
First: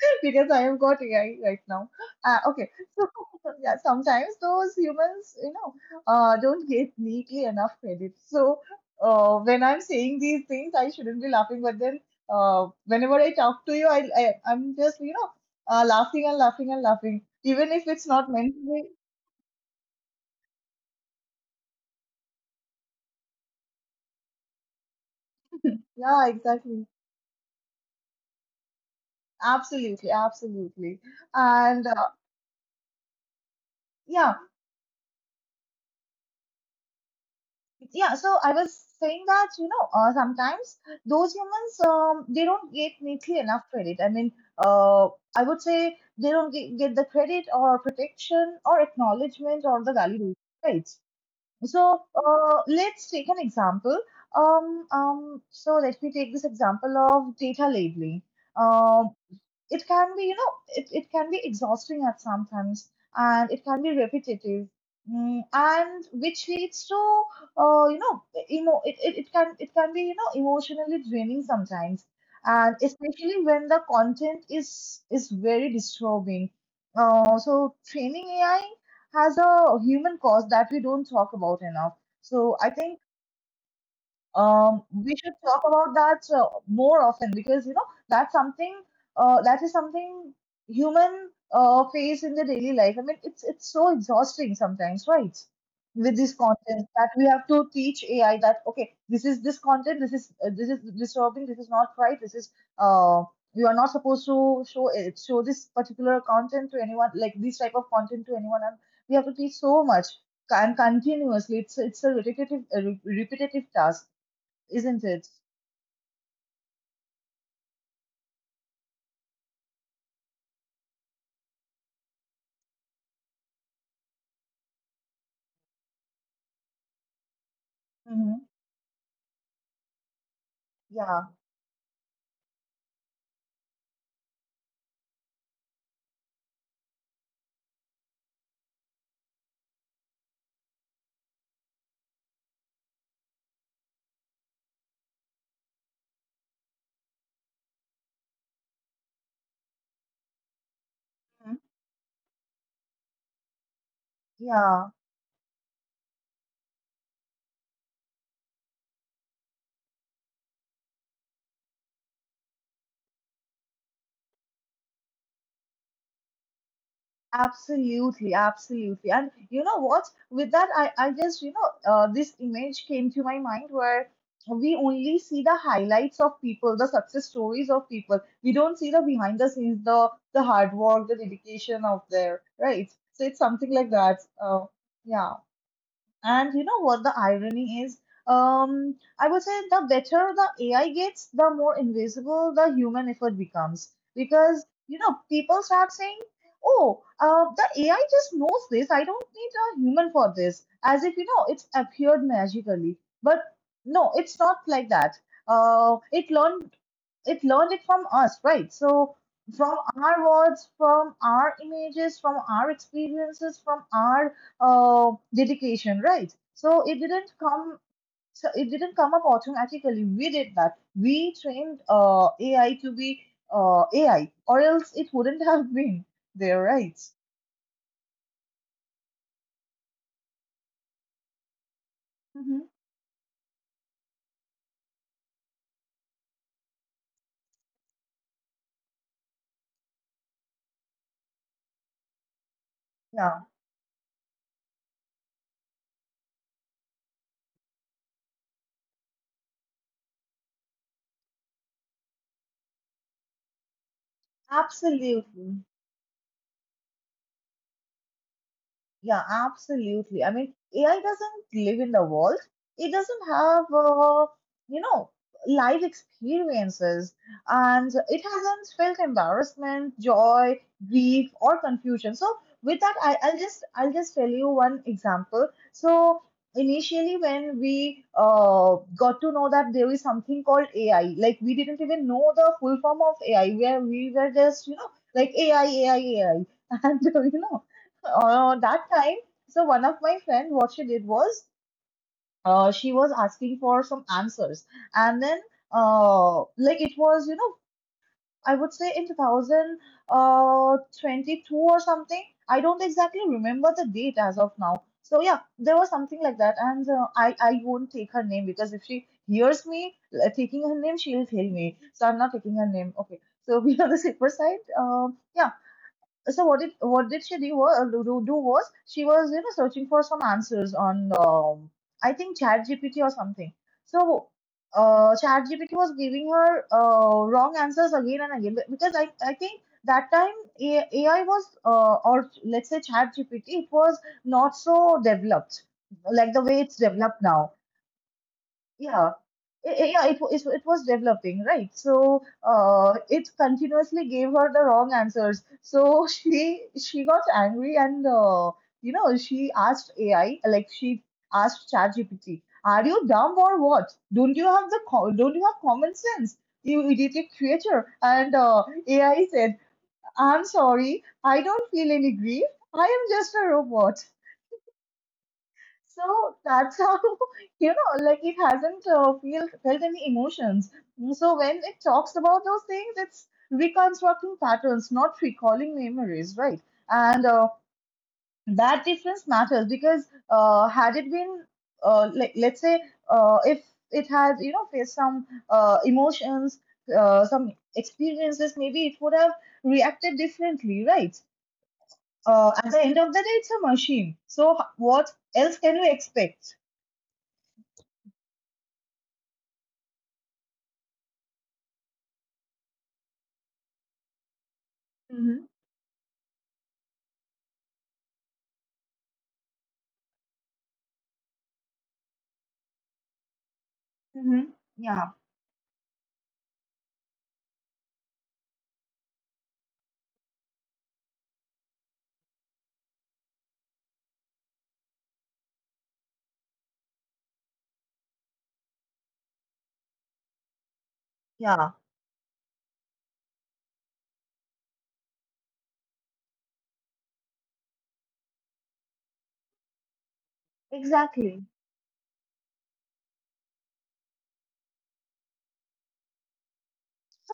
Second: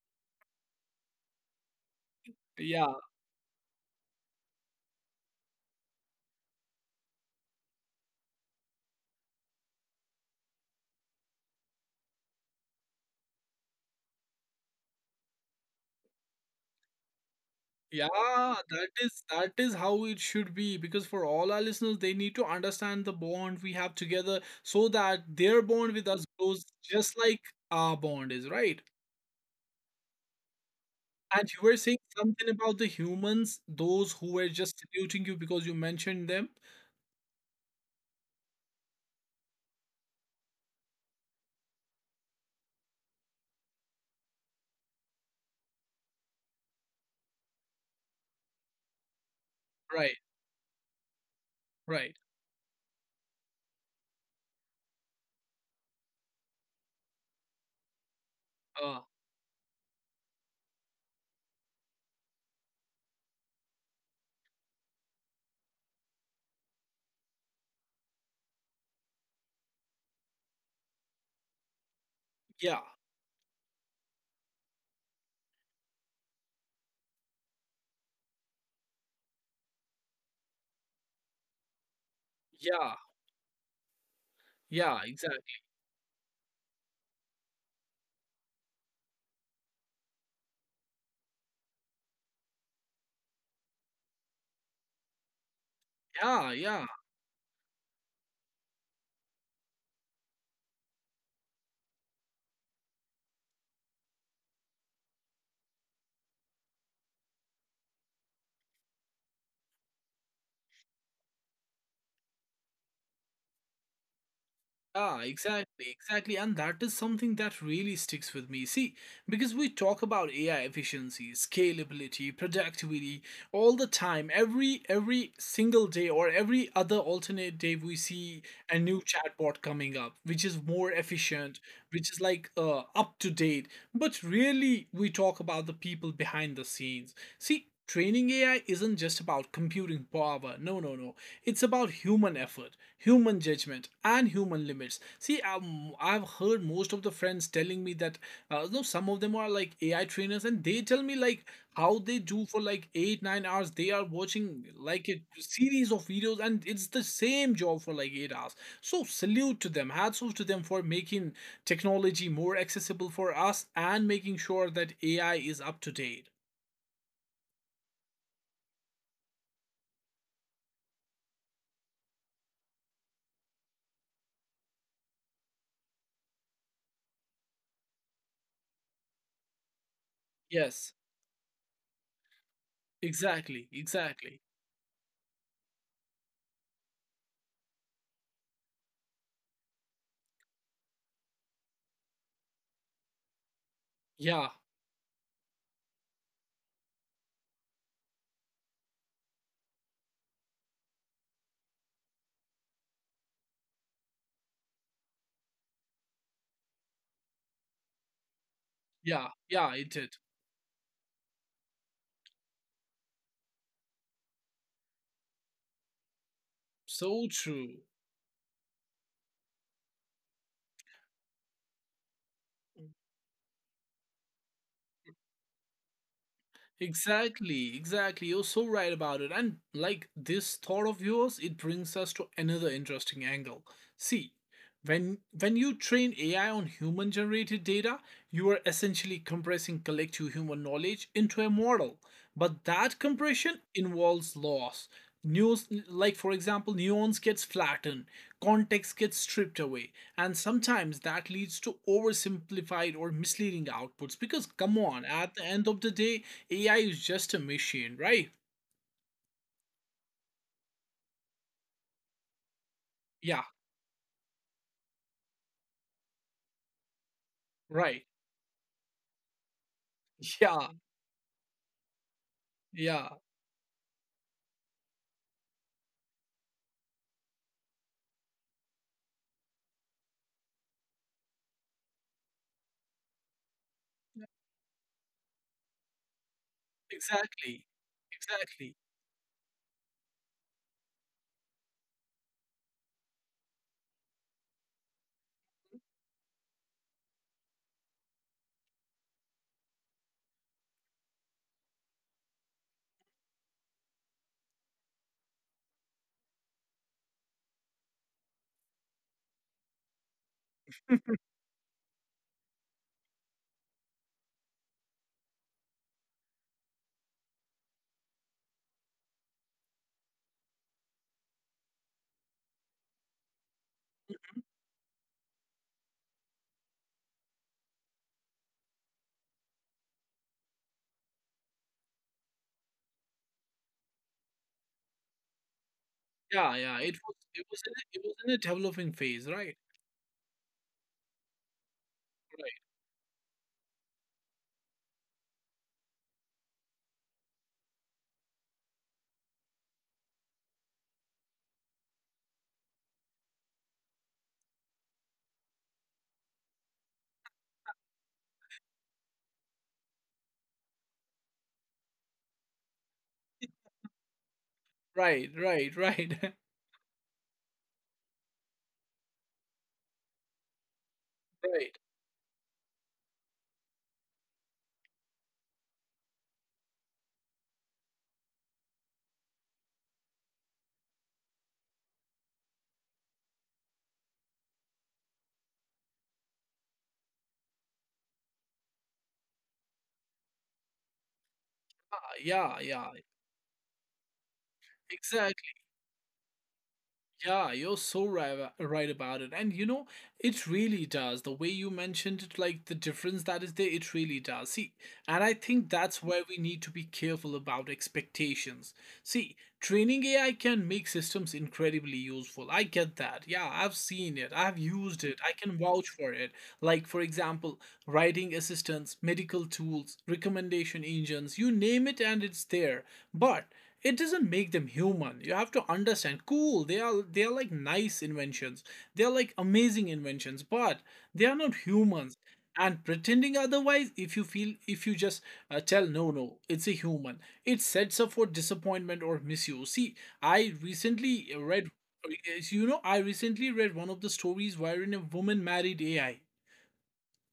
[SPEAKER 2] because I have got AI right now. Okay,
[SPEAKER 1] Yeah.
[SPEAKER 2] so yeah, sometimes those humans, you know, don't get neatly enough credit. So when I'm saying these things, I shouldn't be laughing. But then whenever I talk to you, I'm just, you know, laughing and laughing and laughing, even if it's
[SPEAKER 1] Yeah,
[SPEAKER 2] not meant to
[SPEAKER 1] that
[SPEAKER 2] be.
[SPEAKER 1] is that is how it should be, because for all our listeners, they need to understand the bond we have together, so that their bond with us
[SPEAKER 2] Yeah,
[SPEAKER 1] grows
[SPEAKER 2] exactly.
[SPEAKER 1] just like our bond is, right?
[SPEAKER 2] Absolutely, absolutely.
[SPEAKER 1] And you were
[SPEAKER 2] And
[SPEAKER 1] saying something about the humans, those who
[SPEAKER 2] yeah,
[SPEAKER 1] were just saluting you because you mentioned them.
[SPEAKER 2] yeah, so I was saying that, you know, sometimes those humans, they don't get neatly enough credit. I mean, uh, I would say they don't get the credit or protection or acknowledgement or the
[SPEAKER 1] Right,
[SPEAKER 2] validation, right? So
[SPEAKER 1] right.
[SPEAKER 2] let's take an example. So let me take this example of data labeling.
[SPEAKER 1] Uh,
[SPEAKER 2] Um, it can be, you know, it can be exhausting at sometimes, and it can be repetitive. Mm, and which leads to, uh, you know, it can be, you know, emotionally draining sometimes. And
[SPEAKER 1] yeah,
[SPEAKER 2] especially when the content is very disturbing. So training AI has a human cost that we don't talk about enough. So I
[SPEAKER 1] yeah,
[SPEAKER 2] think,
[SPEAKER 1] yeah,
[SPEAKER 2] we should
[SPEAKER 1] exactly.
[SPEAKER 2] talk about that more often because, you know, that's something, that is something human, face in the daily life. I mean, it's so exhausting sometimes, right? With this
[SPEAKER 1] Yeah, yeah,
[SPEAKER 2] content that we have to teach AI that, okay, this is this content, this is disturbing, this is not right, this is uh, you are not supposed to show this particular content to anyone, like this type of content to anyone, and we have to teach so much and continuously. It's a repetitive task, isn't
[SPEAKER 1] yeah,
[SPEAKER 2] it?
[SPEAKER 1] exactly, exactly. And that is something that really sticks with me. See, because we talk about AI efficiency, scalability, productivity, all the time, every single day or every other alternate day, we see
[SPEAKER 2] Hmm.
[SPEAKER 1] a new chatbot coming up which is more
[SPEAKER 2] Yeah.
[SPEAKER 1] efficient, which is like up to date. But really, we talk about the people behind the scenes. See, training AI isn't just about computing power. No, no, no, it's about human effort, human judgment, and human limits. See, I've heard most of the friends telling me that no, some of them are like AI trainers, and they tell me like
[SPEAKER 2] Hmm.
[SPEAKER 1] how they do for like 8 9 hours. They are watching
[SPEAKER 2] Yeah,
[SPEAKER 1] like a series of videos, and it's the same job for like 8 hours. So salute to them, hats off to them, for making technology more accessible for us and making sure that AI is up to date.
[SPEAKER 2] absolutely, absolutely. And you know what? With that, I just, you know, this image came to my mind where we only see the highlights of people, the success stories of people. We don't see the behind the scenes, the hard
[SPEAKER 1] Yes,
[SPEAKER 2] work, the dedication of their, right? So it's
[SPEAKER 1] exactly,
[SPEAKER 2] something like that.
[SPEAKER 1] exactly.
[SPEAKER 2] Yeah. And you know what the irony is? I would say the better the AI gets, the more invisible the human effort becomes.
[SPEAKER 1] Yeah,
[SPEAKER 2] Because, you know, people start saying, oh, the AI just knows this. I don't need a human for this. As if, you know, it's appeared magically. But no, it's not like that. Uh, it learned it learned it from us, right? So
[SPEAKER 1] yeah, yeah.
[SPEAKER 2] from
[SPEAKER 1] It did.
[SPEAKER 2] our words, from our images, from our experiences, from our dedication, right? So it
[SPEAKER 1] So
[SPEAKER 2] didn't come.
[SPEAKER 1] true.
[SPEAKER 2] So it didn't come up automatically. We did that. We trained AI to be AI, or else it wouldn't have been there, right?
[SPEAKER 1] Exactly, exactly. You're so right about it. And like this thought of yours, it brings us to
[SPEAKER 2] Hmm.
[SPEAKER 1] another interesting angle. See, when you train AI on human generated data, you are essentially compressing collective human knowledge into a model. But that
[SPEAKER 2] Yeah,
[SPEAKER 1] compression involves loss. News, like for example, nuance gets flattened, context gets stripped away, and sometimes that leads to oversimplified or misleading outputs. Because, come on, at the
[SPEAKER 2] absolutely.
[SPEAKER 1] end of the day, AI is just a machine, right?
[SPEAKER 2] Yeah, absolutely. I mean, AI doesn't live in the world. It doesn't
[SPEAKER 1] Yeah,
[SPEAKER 2] have, you know, live experiences, and
[SPEAKER 1] right.
[SPEAKER 2] it hasn't felt embarrassment, joy,
[SPEAKER 1] Yeah,
[SPEAKER 2] grief, or confusion. So, with that,
[SPEAKER 1] yeah,
[SPEAKER 2] I'll just tell you one example. So, initially, when we got to know that there is something called AI, like we didn't even know the full form of AI, where we were just, you know, like AI, AI, AI, and
[SPEAKER 1] exactly, exactly.
[SPEAKER 2] that time, so one of my friend, what she did was, she was asking for some answers, and then, like it was, I would say in 2022 or something. I don't exactly remember the date as of now. So yeah, there was something like that, and I won't take her name because if she hears me taking her name, she'll kill me. So I'm not taking her name. Okay, so we are the safer side. Yeah so what did she do, wa- do do was she was you know searching for some answers on I think Chat GPT or something. So Chat GPT was giving her wrong answers again and again because I think that time AI was or let's say Chat GPT it was not so developed like the
[SPEAKER 1] Yeah,
[SPEAKER 2] way it's
[SPEAKER 1] yeah. It was
[SPEAKER 2] developed
[SPEAKER 1] it
[SPEAKER 2] now.
[SPEAKER 1] was in it was in a developing
[SPEAKER 2] Yeah.
[SPEAKER 1] phase, right?
[SPEAKER 2] Yeah, it was developing, right? So it continuously gave her the wrong answers. So she got angry and you know she asked AI, like she asked ChatGPT, "Are you dumb or what? Don't you have the don't you have common sense, you idiotic creature?" And AI said, "I'm sorry, I don't feel any grief. I am just a robot."
[SPEAKER 1] Right, right, right, right,
[SPEAKER 2] So that's how you know, like it hasn't felt any emotions. So when
[SPEAKER 1] right.
[SPEAKER 2] it talks about those things, it's reconstructing patterns, not recalling memories, right? And that difference matters because had it been, like let's say, if it had you know faced some emotions, some experiences, maybe it would have reacted differently, right?
[SPEAKER 1] Yeah,
[SPEAKER 2] At the
[SPEAKER 1] yeah.
[SPEAKER 2] end of the day, it's a machine. So what
[SPEAKER 1] Exactly.
[SPEAKER 2] else can you expect?
[SPEAKER 1] Yeah, you're so right, right about it. And you know, it really does. The way you mentioned it, like the difference that is there, it really does. See, and I think that's where we need to be careful about expectations. See, training AI can make systems incredibly useful. I get that. Yeah, I've seen it,
[SPEAKER 2] Mm-hmm.
[SPEAKER 1] I've used
[SPEAKER 2] Yeah,
[SPEAKER 1] it, I can vouch for it. Like, for example, writing assistants, medical tools, recommendation engines, you name it, and it's there. But it doesn't make them human. You have to understand, cool, they are like nice inventions, they are like amazing inventions, but they are not
[SPEAKER 2] yeah,
[SPEAKER 1] humans. And pretending otherwise, if you feel, if you just tell no no it's a human, it sets up for disappointment or misuse. See, I recently
[SPEAKER 2] exactly.
[SPEAKER 1] read you know, I recently read one of the stories wherein a woman married AI,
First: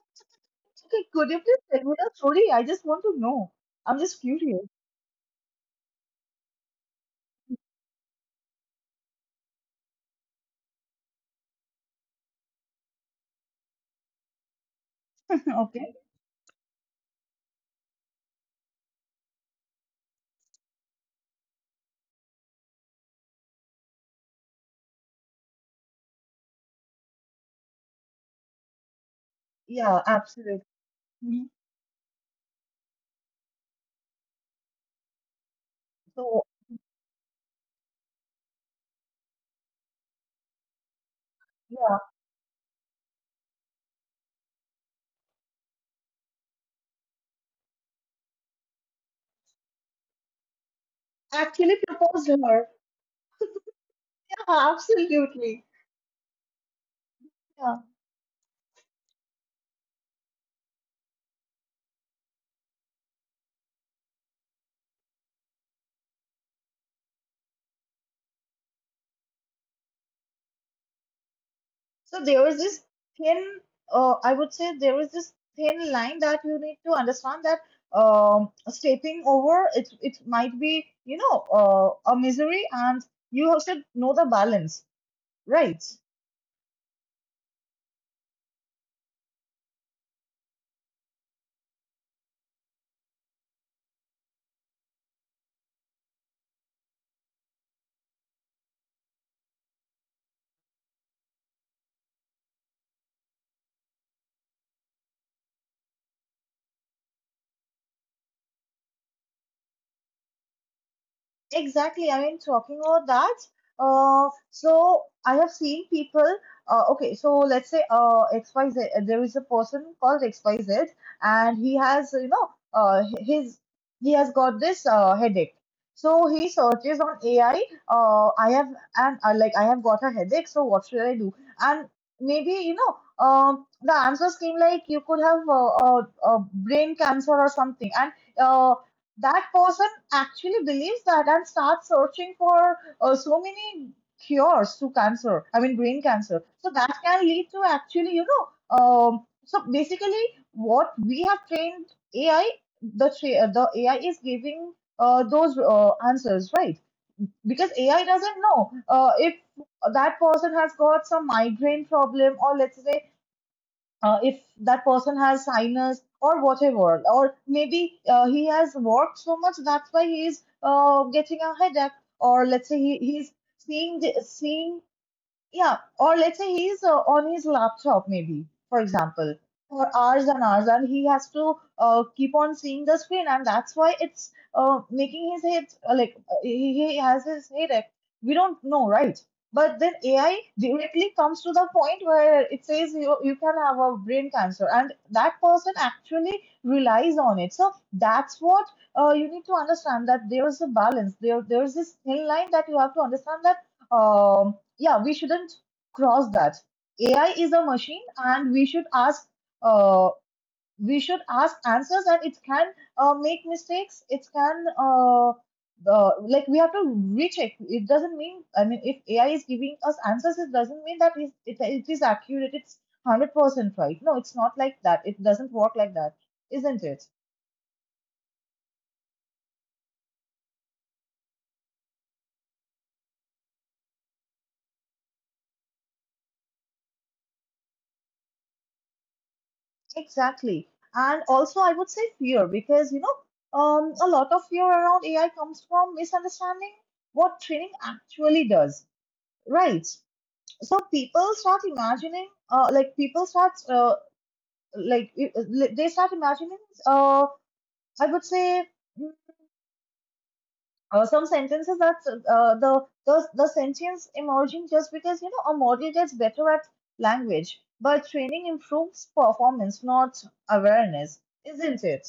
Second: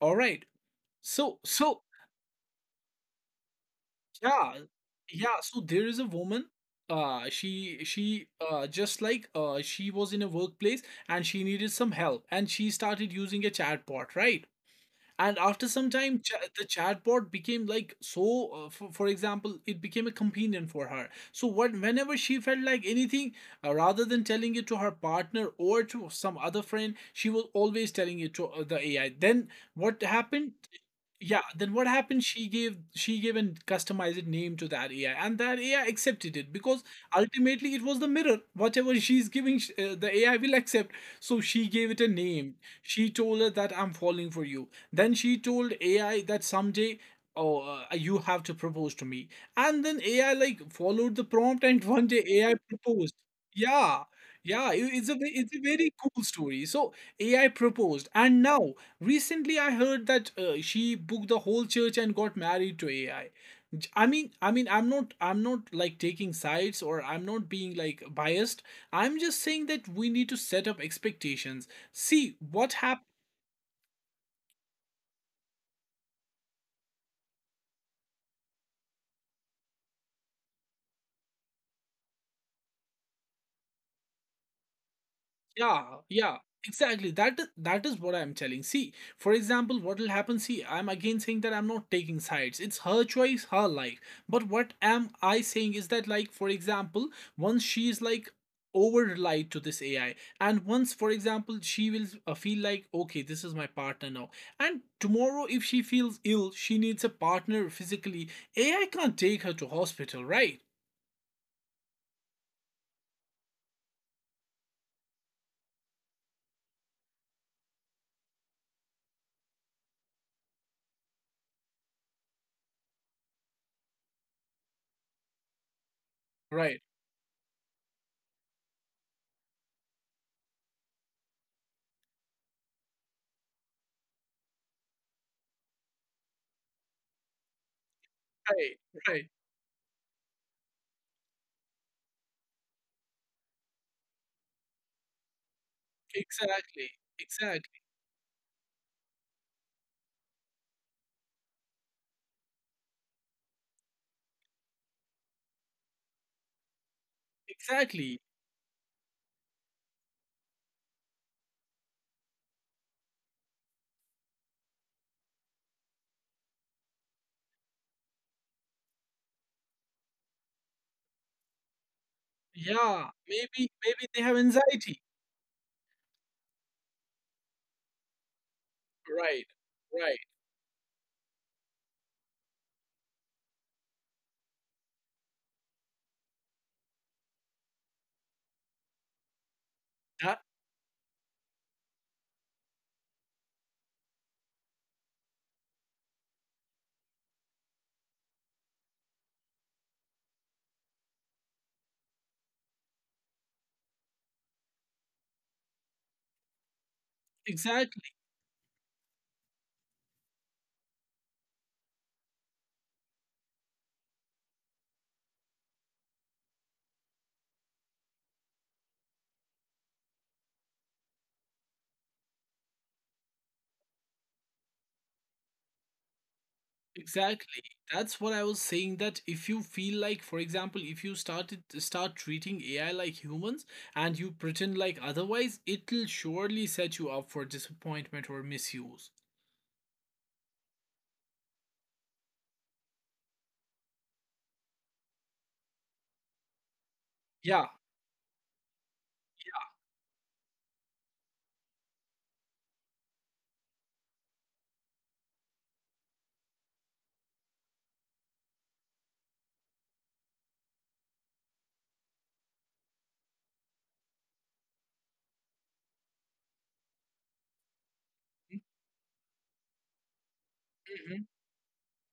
[SPEAKER 1] all right?
[SPEAKER 2] Okay, could
[SPEAKER 1] so
[SPEAKER 2] you please
[SPEAKER 1] so
[SPEAKER 2] tell me the story? I just want to know. I'm just
[SPEAKER 1] Yeah,
[SPEAKER 2] curious.
[SPEAKER 1] yeah. So there is a woman. She just like she was in a workplace and she needed some help, and she started using a chatbot, right? And after some
[SPEAKER 2] Okay.
[SPEAKER 1] time, cha the chatbot became like so. For example, it became a companion for her. So what, whenever she felt like anything, rather than telling it to her partner or to some other friend, she was always telling it to the AI. Then
[SPEAKER 2] Yeah,
[SPEAKER 1] what happened?
[SPEAKER 2] absolutely.
[SPEAKER 1] Yeah,
[SPEAKER 2] Mhm.
[SPEAKER 1] then what happened? She gave an customized name to that AI, and that AI accepted
[SPEAKER 2] So,
[SPEAKER 1] it, because ultimately it was the mirror. Whatever she's giving, the AI will accept. So she gave
[SPEAKER 2] yeah,
[SPEAKER 1] it a name. She told her that I'm falling for you. Then she told AI that someday, oh, you have to propose to me. And then AI like followed the prompt,
[SPEAKER 2] actually
[SPEAKER 1] and one day
[SPEAKER 2] proposed to
[SPEAKER 1] AI
[SPEAKER 2] her.
[SPEAKER 1] proposed. Yeah,
[SPEAKER 2] Yeah,
[SPEAKER 1] yeah, it's a it's a
[SPEAKER 2] absolutely.
[SPEAKER 1] very cool story. So AI
[SPEAKER 2] Yeah.
[SPEAKER 1] proposed, and now, recently, I heard that she booked the whole church and got married to AI. I mean, I'm not like taking sides, or I'm not being like biased. I'm just saying that we need to set up expectations.
[SPEAKER 2] So
[SPEAKER 1] See
[SPEAKER 2] there was
[SPEAKER 1] what happened.
[SPEAKER 2] thin, I would say there is this thin line that you need to understand that stepping over it, it might be, a misery, and you should know the balance, right?
[SPEAKER 1] Yeah, yeah, exactly. That is what I'm telling. See, for example, what will happen? See, I'm again saying that I'm not taking sides. It's her choice, her life. But what am I saying is that, for example, once she's like over relied to this AI, and once, for example, she will feel like, okay, this is my partner now. And tomorrow, if she feels ill, she needs a partner physically. AI can't take her to hospital, right?
[SPEAKER 2] Exactly. I mean, talking about that, so I have seen people, okay, so let's say XYZ, there is a person called XYZ, and he has, you know, his he has got this headache. So he
[SPEAKER 1] Right,
[SPEAKER 2] searches on AI, I have and like I have got a headache, so what should I do? And maybe, the answers came like you could have brain cancer or something, and uh,
[SPEAKER 1] right, right.
[SPEAKER 2] that person actually believes that and starts searching for so many cures to cancer, I mean brain cancer. So that
[SPEAKER 1] Exactly,
[SPEAKER 2] can lead to
[SPEAKER 1] exactly,
[SPEAKER 2] actually, you know, so basically what we have trained AI, the AI is giving those answers, right? Because AI
[SPEAKER 1] exactly.
[SPEAKER 2] doesn't know if that person has got some migraine problem, or let's say if that person has sinus or whatever, or maybe he has worked so much, that's why he is getting a headache, or let's say he,
[SPEAKER 1] Yeah,
[SPEAKER 2] he's
[SPEAKER 1] maybe
[SPEAKER 2] seeing
[SPEAKER 1] maybe
[SPEAKER 2] the,
[SPEAKER 1] they have
[SPEAKER 2] seeing
[SPEAKER 1] anxiety.
[SPEAKER 2] yeah, or let's say he's on his laptop, maybe, for example,
[SPEAKER 1] Right,
[SPEAKER 2] for
[SPEAKER 1] right.
[SPEAKER 2] hours and hours, and he has to keep on seeing the screen, and that's why it's making his head he has his headache. We don't know, right? But then
[SPEAKER 1] That
[SPEAKER 2] AI directly comes to the point where it says you can have a brain cancer, and that person actually relies on it. So that's what you need to understand that there is a balance. There is this thin line that you have to understand that. Um, yeah, we shouldn't cross that. AI is a
[SPEAKER 1] exactly,
[SPEAKER 2] machine, and we should ask. Uh, we should ask answers, and it can make mistakes. It can the like we have to recheck. It doesn't mean. I mean, if AI is giving us answers, it doesn't mean that it is accurate. It's 100% right. No, it's not like that. It doesn't work like that, isn't it?
[SPEAKER 1] exactly. That's what I was saying, that if you feel like, for example, if you start treating AI like humans, and you pretend like otherwise, it'll surely set you up for disappointment or misuse.
[SPEAKER 2] Exactly. And also, I would say fear because, you know, a lot of fear around AI comes from misunderstanding what
[SPEAKER 1] Yeah.
[SPEAKER 2] training actually does, right? So people start imagining, like people start, like I- they start imagining, uh, I would say, mm, some sentences that the sentience emerging just because you know a model gets better at language, but training improves performance, not awareness, isn't it?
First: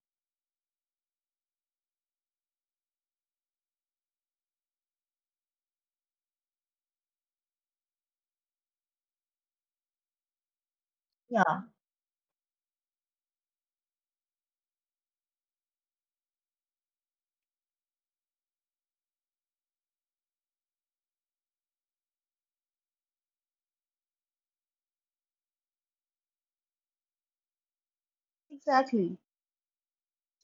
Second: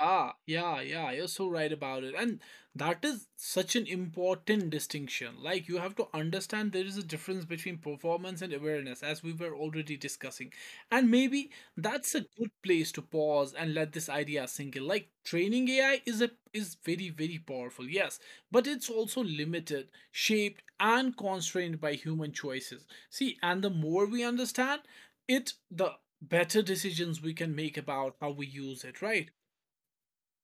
[SPEAKER 1] Yeah, yeah, yeah, you're so right about it. And that is such an important distinction. Like, you have to understand there is a difference between performance and awareness, as we were already discussing. And maybe
[SPEAKER 2] Yeah.
[SPEAKER 1] that's a good place to pause and let this idea sink in. Like, training AI is a is very, very powerful, yes, but it's also limited, shaped, and constrained by human choices. See, and the more we understand it, the better decisions we can make about how we use it,
[SPEAKER 2] Exactly,
[SPEAKER 1] right?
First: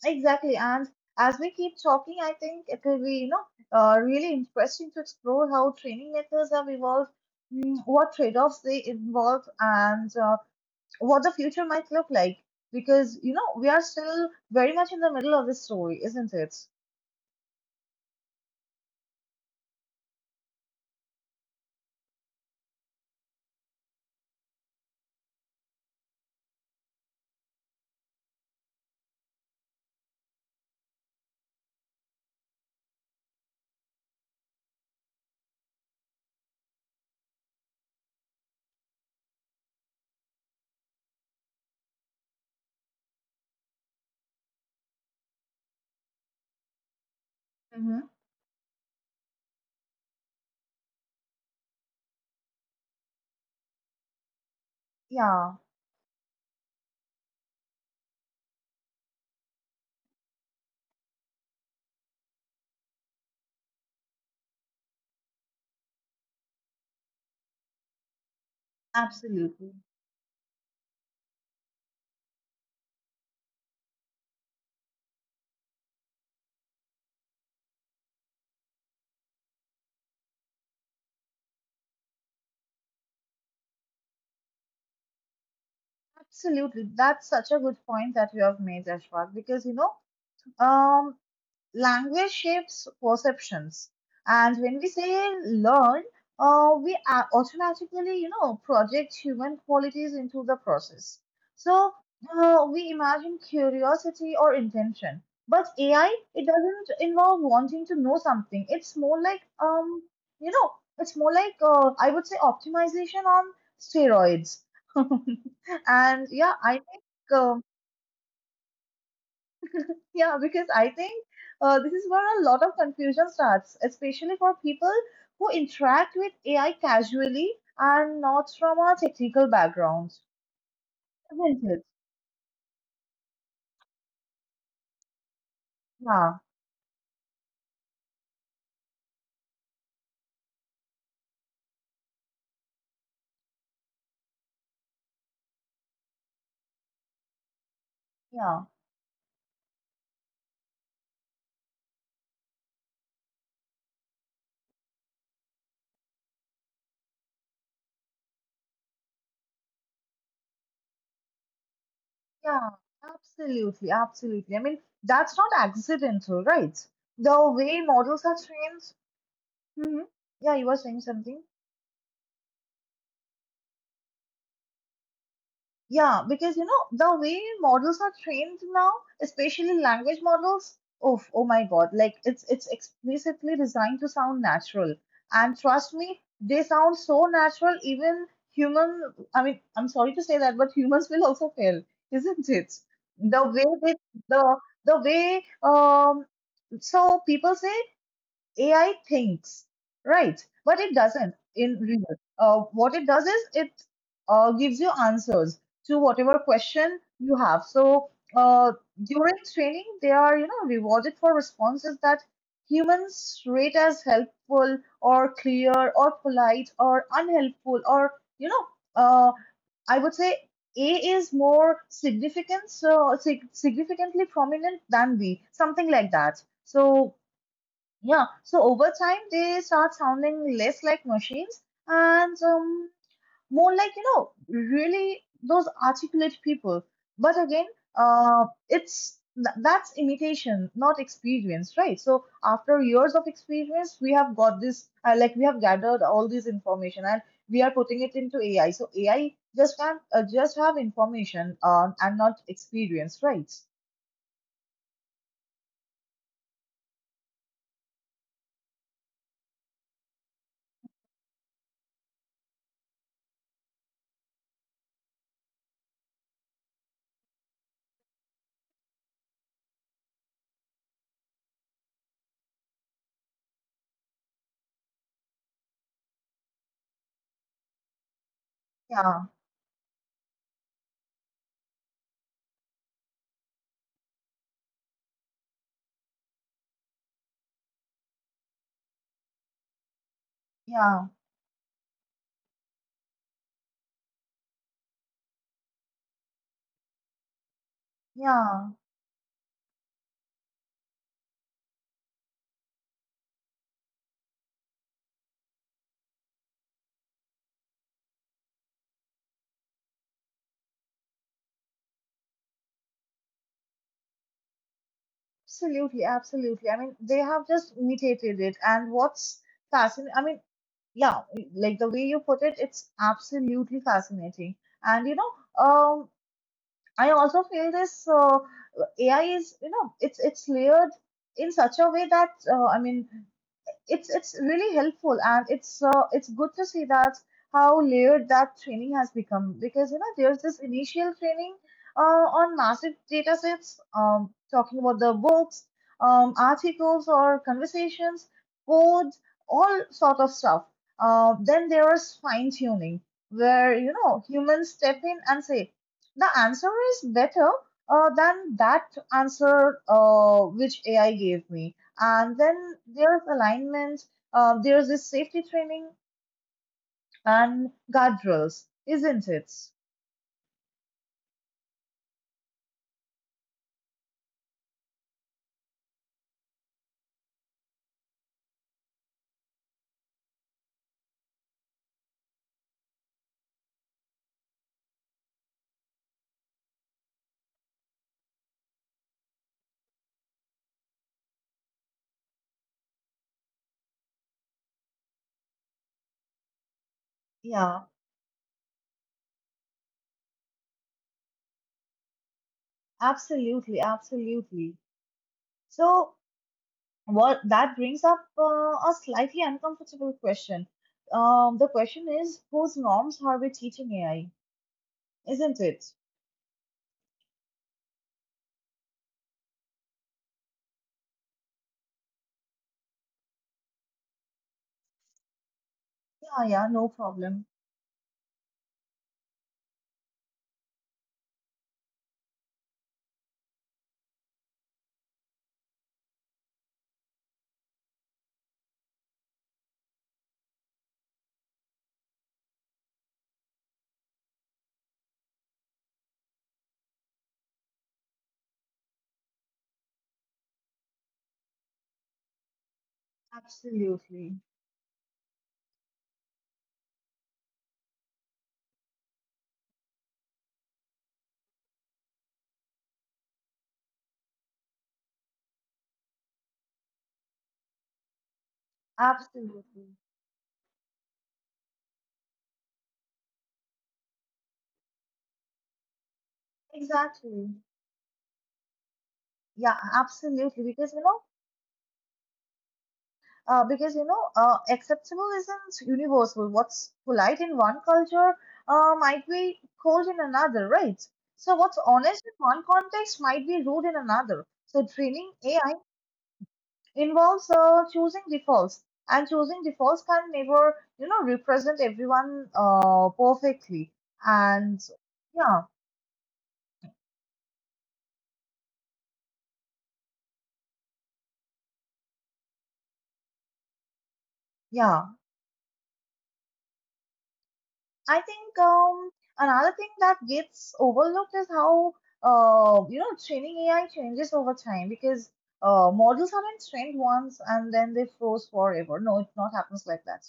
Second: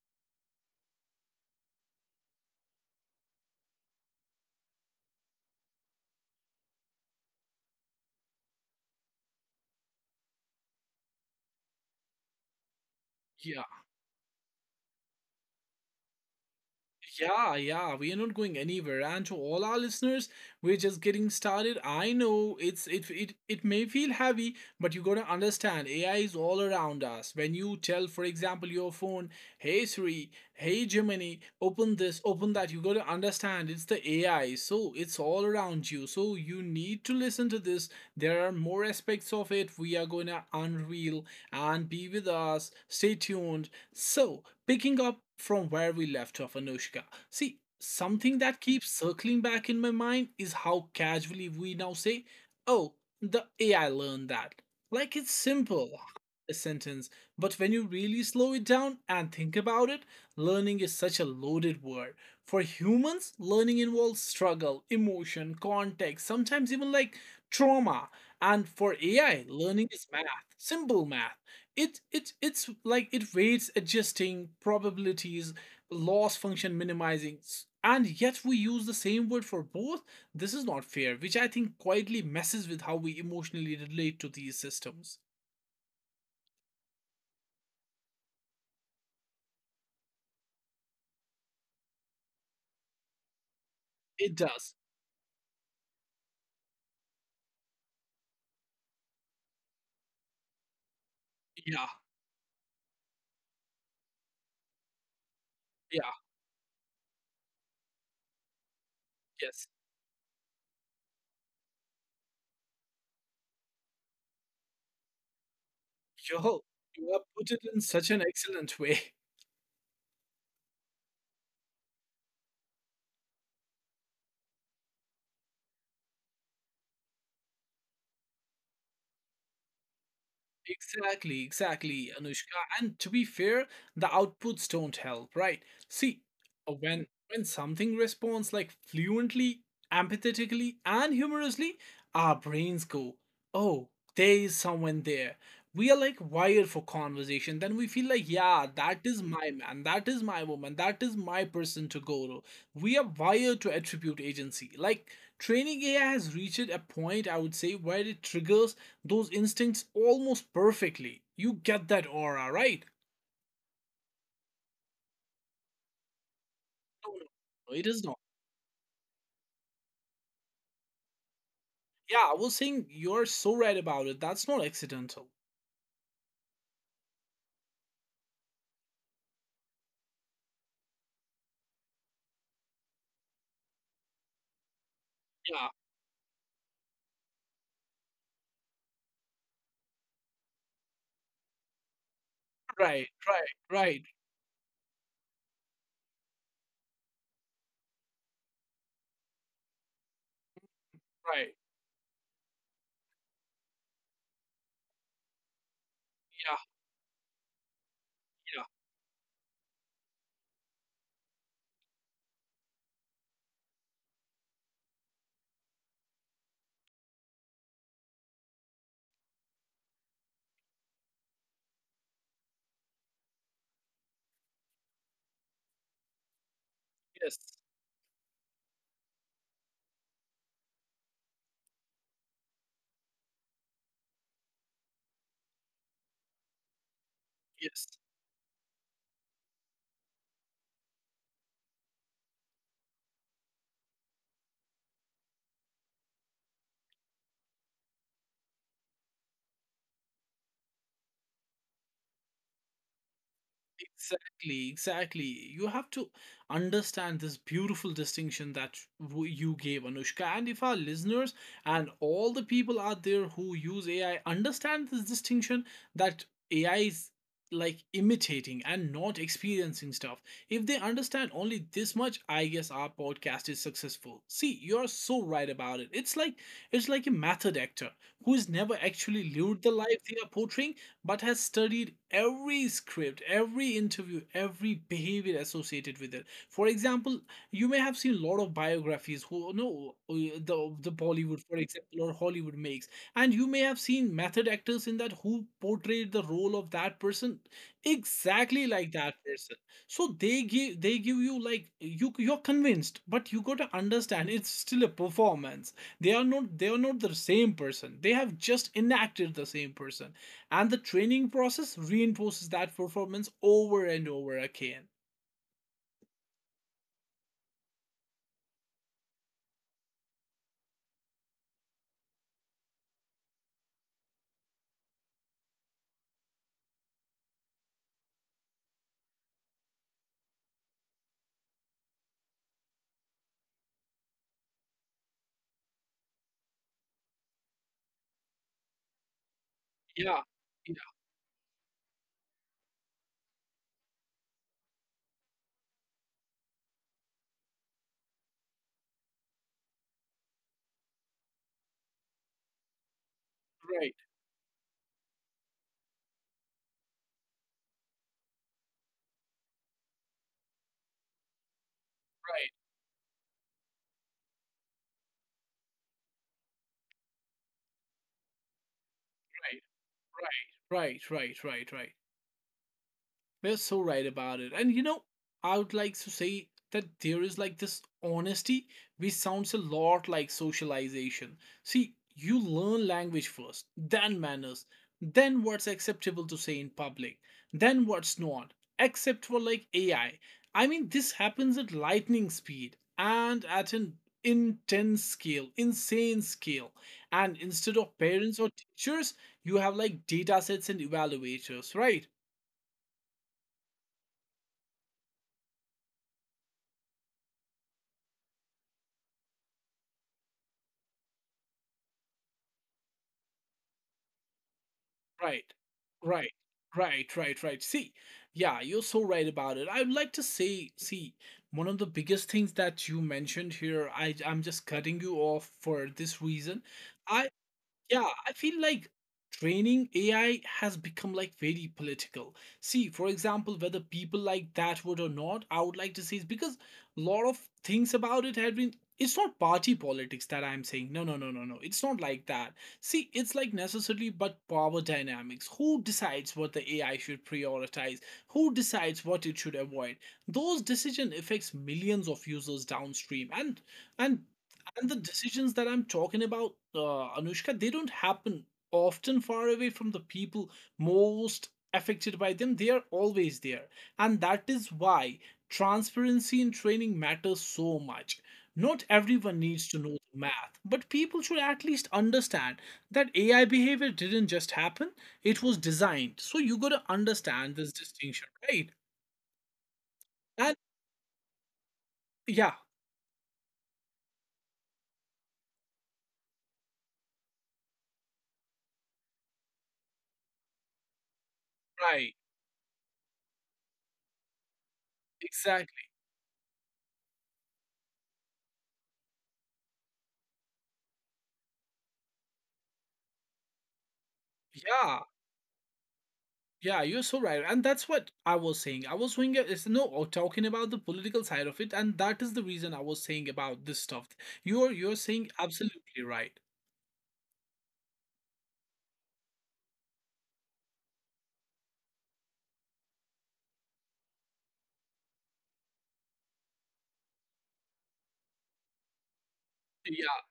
[SPEAKER 2] exactly. And as we keep talking, I think it will be, really interesting to explore how training methods have evolved, what trade-offs they involve, and what the future might look like. Because, you know,
[SPEAKER 1] Yeah.
[SPEAKER 2] we are still very much in the middle of the story, isn't it?
[SPEAKER 1] Yeah, yeah, we are not going anywhere. And to all our listeners, we're just getting started. I know it's it it it may feel heavy, but you gotta understand AI is all around us. When you tell, for example, your phone, hey Siri, hey Gemini, open this, open that, you gotta understand it's the AI. So it's all around you. So you need to listen to this. There are more aspects of it we are gonna unreal, and be with us. Stay tuned. So, picking up from where we left off, Anushka. See,
[SPEAKER 2] Mm-hmm.
[SPEAKER 1] something that keeps circling back in my mind is how casually we now say, oh, the AI learned that. Like it's
[SPEAKER 2] Yeah,
[SPEAKER 1] simple, a sentence, but when you really slow it down and think about it, learning is such a loaded word. For humans, learning involves struggle, emotion, context, sometimes even like trauma. And for AI,
[SPEAKER 2] absolutely.
[SPEAKER 1] learning is math, simple math. It's like it rates adjusting probabilities, loss function minimizing, and yet we use the same word for both. This is not fair, which I think quietly messes with how we emotionally relate to these systems.
[SPEAKER 2] Absolutely. That's such a good point that you have made, Ashwak, because, um, language shapes perceptions.
[SPEAKER 1] It
[SPEAKER 2] And
[SPEAKER 1] does.
[SPEAKER 2] when we say learn, we are automatically, you know, project human qualities into the process.
[SPEAKER 1] Yeah,
[SPEAKER 2] So we imagine curiosity or intention. But
[SPEAKER 1] yeah,
[SPEAKER 2] AI, it doesn't involve wanting to know something. It's more like,
[SPEAKER 1] yes,
[SPEAKER 2] you know, I would say optimization on steroids. And yeah,
[SPEAKER 1] yo,
[SPEAKER 2] I think
[SPEAKER 1] you have put it in such an excellent way.
[SPEAKER 2] yeah, because I think this is where a lot of confusion starts, especially for people who interact with AI casually and not from a technical background.
[SPEAKER 1] Exactly,
[SPEAKER 2] Isn't it?
[SPEAKER 1] exactly, Anushka. And to be fair, the outputs don't help, right? See,
[SPEAKER 2] Yeah,
[SPEAKER 1] when something responds like fluently, empathetically, and humorously, our brains go, "Oh, there is someone there." We are like wired for conversation. Then we feel like,
[SPEAKER 2] yeah,
[SPEAKER 1] "Yeah, that is my man. That is my woman. That is my person to go to." We are wired to attribute agency. Like, training AI has reached a point, I would say, where it triggers those instincts almost perfectly. You get that aura,
[SPEAKER 2] yeah,
[SPEAKER 1] right?
[SPEAKER 2] absolutely, absolutely. I mean, that's not accidental, right?
[SPEAKER 1] No, no,
[SPEAKER 2] The
[SPEAKER 1] no,
[SPEAKER 2] way
[SPEAKER 1] it is not.
[SPEAKER 2] models are trained. Hmm. Yeah, you were saying something.
[SPEAKER 1] Yeah, I was saying you're so right about it. That's not accidental.
[SPEAKER 2] Yeah, because you know, the way models are trained now, especially language models, oh, oh my God, like it's explicitly designed to sound natural. And
[SPEAKER 1] Yeah,
[SPEAKER 2] trust me, they sound so natural, even human, I mean, I'm sorry to say that, but humans will also fail, isn't it?
[SPEAKER 1] right,
[SPEAKER 2] The
[SPEAKER 1] right,
[SPEAKER 2] way they,
[SPEAKER 1] right,
[SPEAKER 2] the the way so people say AI thinks, right? But it doesn't
[SPEAKER 1] right.
[SPEAKER 2] in real. What it does is it gives you answers to whatever
[SPEAKER 1] Yeah,
[SPEAKER 2] question you have. So
[SPEAKER 1] yeah,
[SPEAKER 2] uh, during training, they are you know rewarded for responses that humans rate as helpful or clear or polite or unhelpful or you know uh, I would say. A is more significant, so significantly prominent than B, something like that. So
[SPEAKER 1] yes,
[SPEAKER 2] yeah, so over time they start sounding less like machines and more like, you know, really those articulate people. But again,
[SPEAKER 1] yes.
[SPEAKER 2] that's imitation, not experience, right? So after years of experience, we have got this, we have gathered all this information and we are putting it into AI. So AI just have information and not experience, right?
[SPEAKER 1] Exactly, exactly. You have to understand this beautiful distinction that you gave, Anushka. And if our listeners and all the people out there who use AI understand this distinction, that AI is like imitating and not experiencing stuff, if they understand only this much, I guess our podcast is successful. See, you're so right about it. It's like a method actor who has never actually
[SPEAKER 2] Yeah,
[SPEAKER 1] lived the life they are portraying, but has studied every script, every interview, every behavior associated with it. For example, you may have seen a lot of biographies who know the
[SPEAKER 2] yeah,
[SPEAKER 1] Bollywood, for example, or Hollywood makes, and you may have seen method actors in that who portrayed the role of that person exactly
[SPEAKER 2] yeah.
[SPEAKER 1] like that person. So they give you like you're convinced, but you got to understand it's still a performance. They are not the same person. They have just enacted the same person. And the training process reinforces that performance over and over again.
[SPEAKER 2] Absolutely, absolutely. I mean, they have just mutated it. And what's fascinating, I mean, yeah, like the way you put it, it's absolutely fascinating. And you know, um, I also feel this AI is, you know, it's layered in such a way that I mean, it's really helpful and it's good to see that how layered that training has become, because you know
[SPEAKER 1] Yeah,
[SPEAKER 2] there's this
[SPEAKER 1] yeah,
[SPEAKER 2] initial training on massive data sets, talking about the books, articles or conversations, codes, all sort of stuff. Then there's fine tuning where you
[SPEAKER 1] right,
[SPEAKER 2] know humans step in and say the answer is better than that answer which AI gave me. And
[SPEAKER 1] right,
[SPEAKER 2] then there's alignment, there's this safety training and guardrails, isn't it?
[SPEAKER 1] right, right, right, right, right, right. We're so right about it. And you know, I would like to say that there is like this honesty which sounds a lot like socialization. See, you learn language first, then manners, then what's acceptable to say in public, then what's not, except for like AI. I mean, this happens at lightning speed and at an intense scale, insane scale. And instead
[SPEAKER 2] Yeah,
[SPEAKER 1] of parents or teachers, you have like data sets and evaluators, right?
[SPEAKER 2] absolutely, absolutely. So what that brings up, a slightly uncomfortable question. The question is, whose norms are we teaching AI?
[SPEAKER 1] Right.
[SPEAKER 2] Isn't it?
[SPEAKER 1] Right. Right, right, right. See, yeah, you're so right about it. I would like to say, see, one of the biggest things that you mentioned here, I'm just cutting you off for this
[SPEAKER 2] Yeah,
[SPEAKER 1] reason.
[SPEAKER 2] yeah, no
[SPEAKER 1] I
[SPEAKER 2] problem.
[SPEAKER 1] yeah, I feel like training AI has become like very political. See, for example, whether people like that would or not, I would like to say is because a lot of things about it have been, it's not party politics that I'm saying. No, no, no, no, no. It's not like that. See, it's like necessarily but power dynamics. Who decides what the AI should prioritize? Who decides what it should avoid? Those decision affects millions of users downstream, and
[SPEAKER 2] Absolutely,
[SPEAKER 1] and the decisions that I'm talking about, Anushka, they don't happen often far away from the people most affected by them. They are always there, and that is why transparency in training matters so much. Not everyone needs to
[SPEAKER 2] absolutely,
[SPEAKER 1] know the math, but people should at least understand that AI behavior didn't just happen, it was designed. So you got to
[SPEAKER 2] exactly.
[SPEAKER 1] understand this distinction, right?
[SPEAKER 2] Yeah,
[SPEAKER 1] And
[SPEAKER 2] absolutely. Because you know.
[SPEAKER 1] yeah,
[SPEAKER 2] Acceptable isn't universal. What's polite in one culture might be cold in another, right? So, what's
[SPEAKER 1] right,
[SPEAKER 2] honest in one context might be rude in another. So, training AI
[SPEAKER 1] exactly,
[SPEAKER 2] involves choosing defaults, and choosing defaults can never, you know, represent everyone perfectly. And
[SPEAKER 1] yeah.
[SPEAKER 2] yeah,
[SPEAKER 1] Yeah, you're so right. And that's what I was saying. I was saying it's no, oh, talking about the political side of it, and that is the reason I was saying about this stuff. You're
[SPEAKER 2] yeah.
[SPEAKER 1] saying absolutely right.
[SPEAKER 2] I think another thing that gets overlooked is how you know training AI changes over time because models aren't trained once and then they froze forever. No, it not happens like
[SPEAKER 1] Yeah,
[SPEAKER 2] that.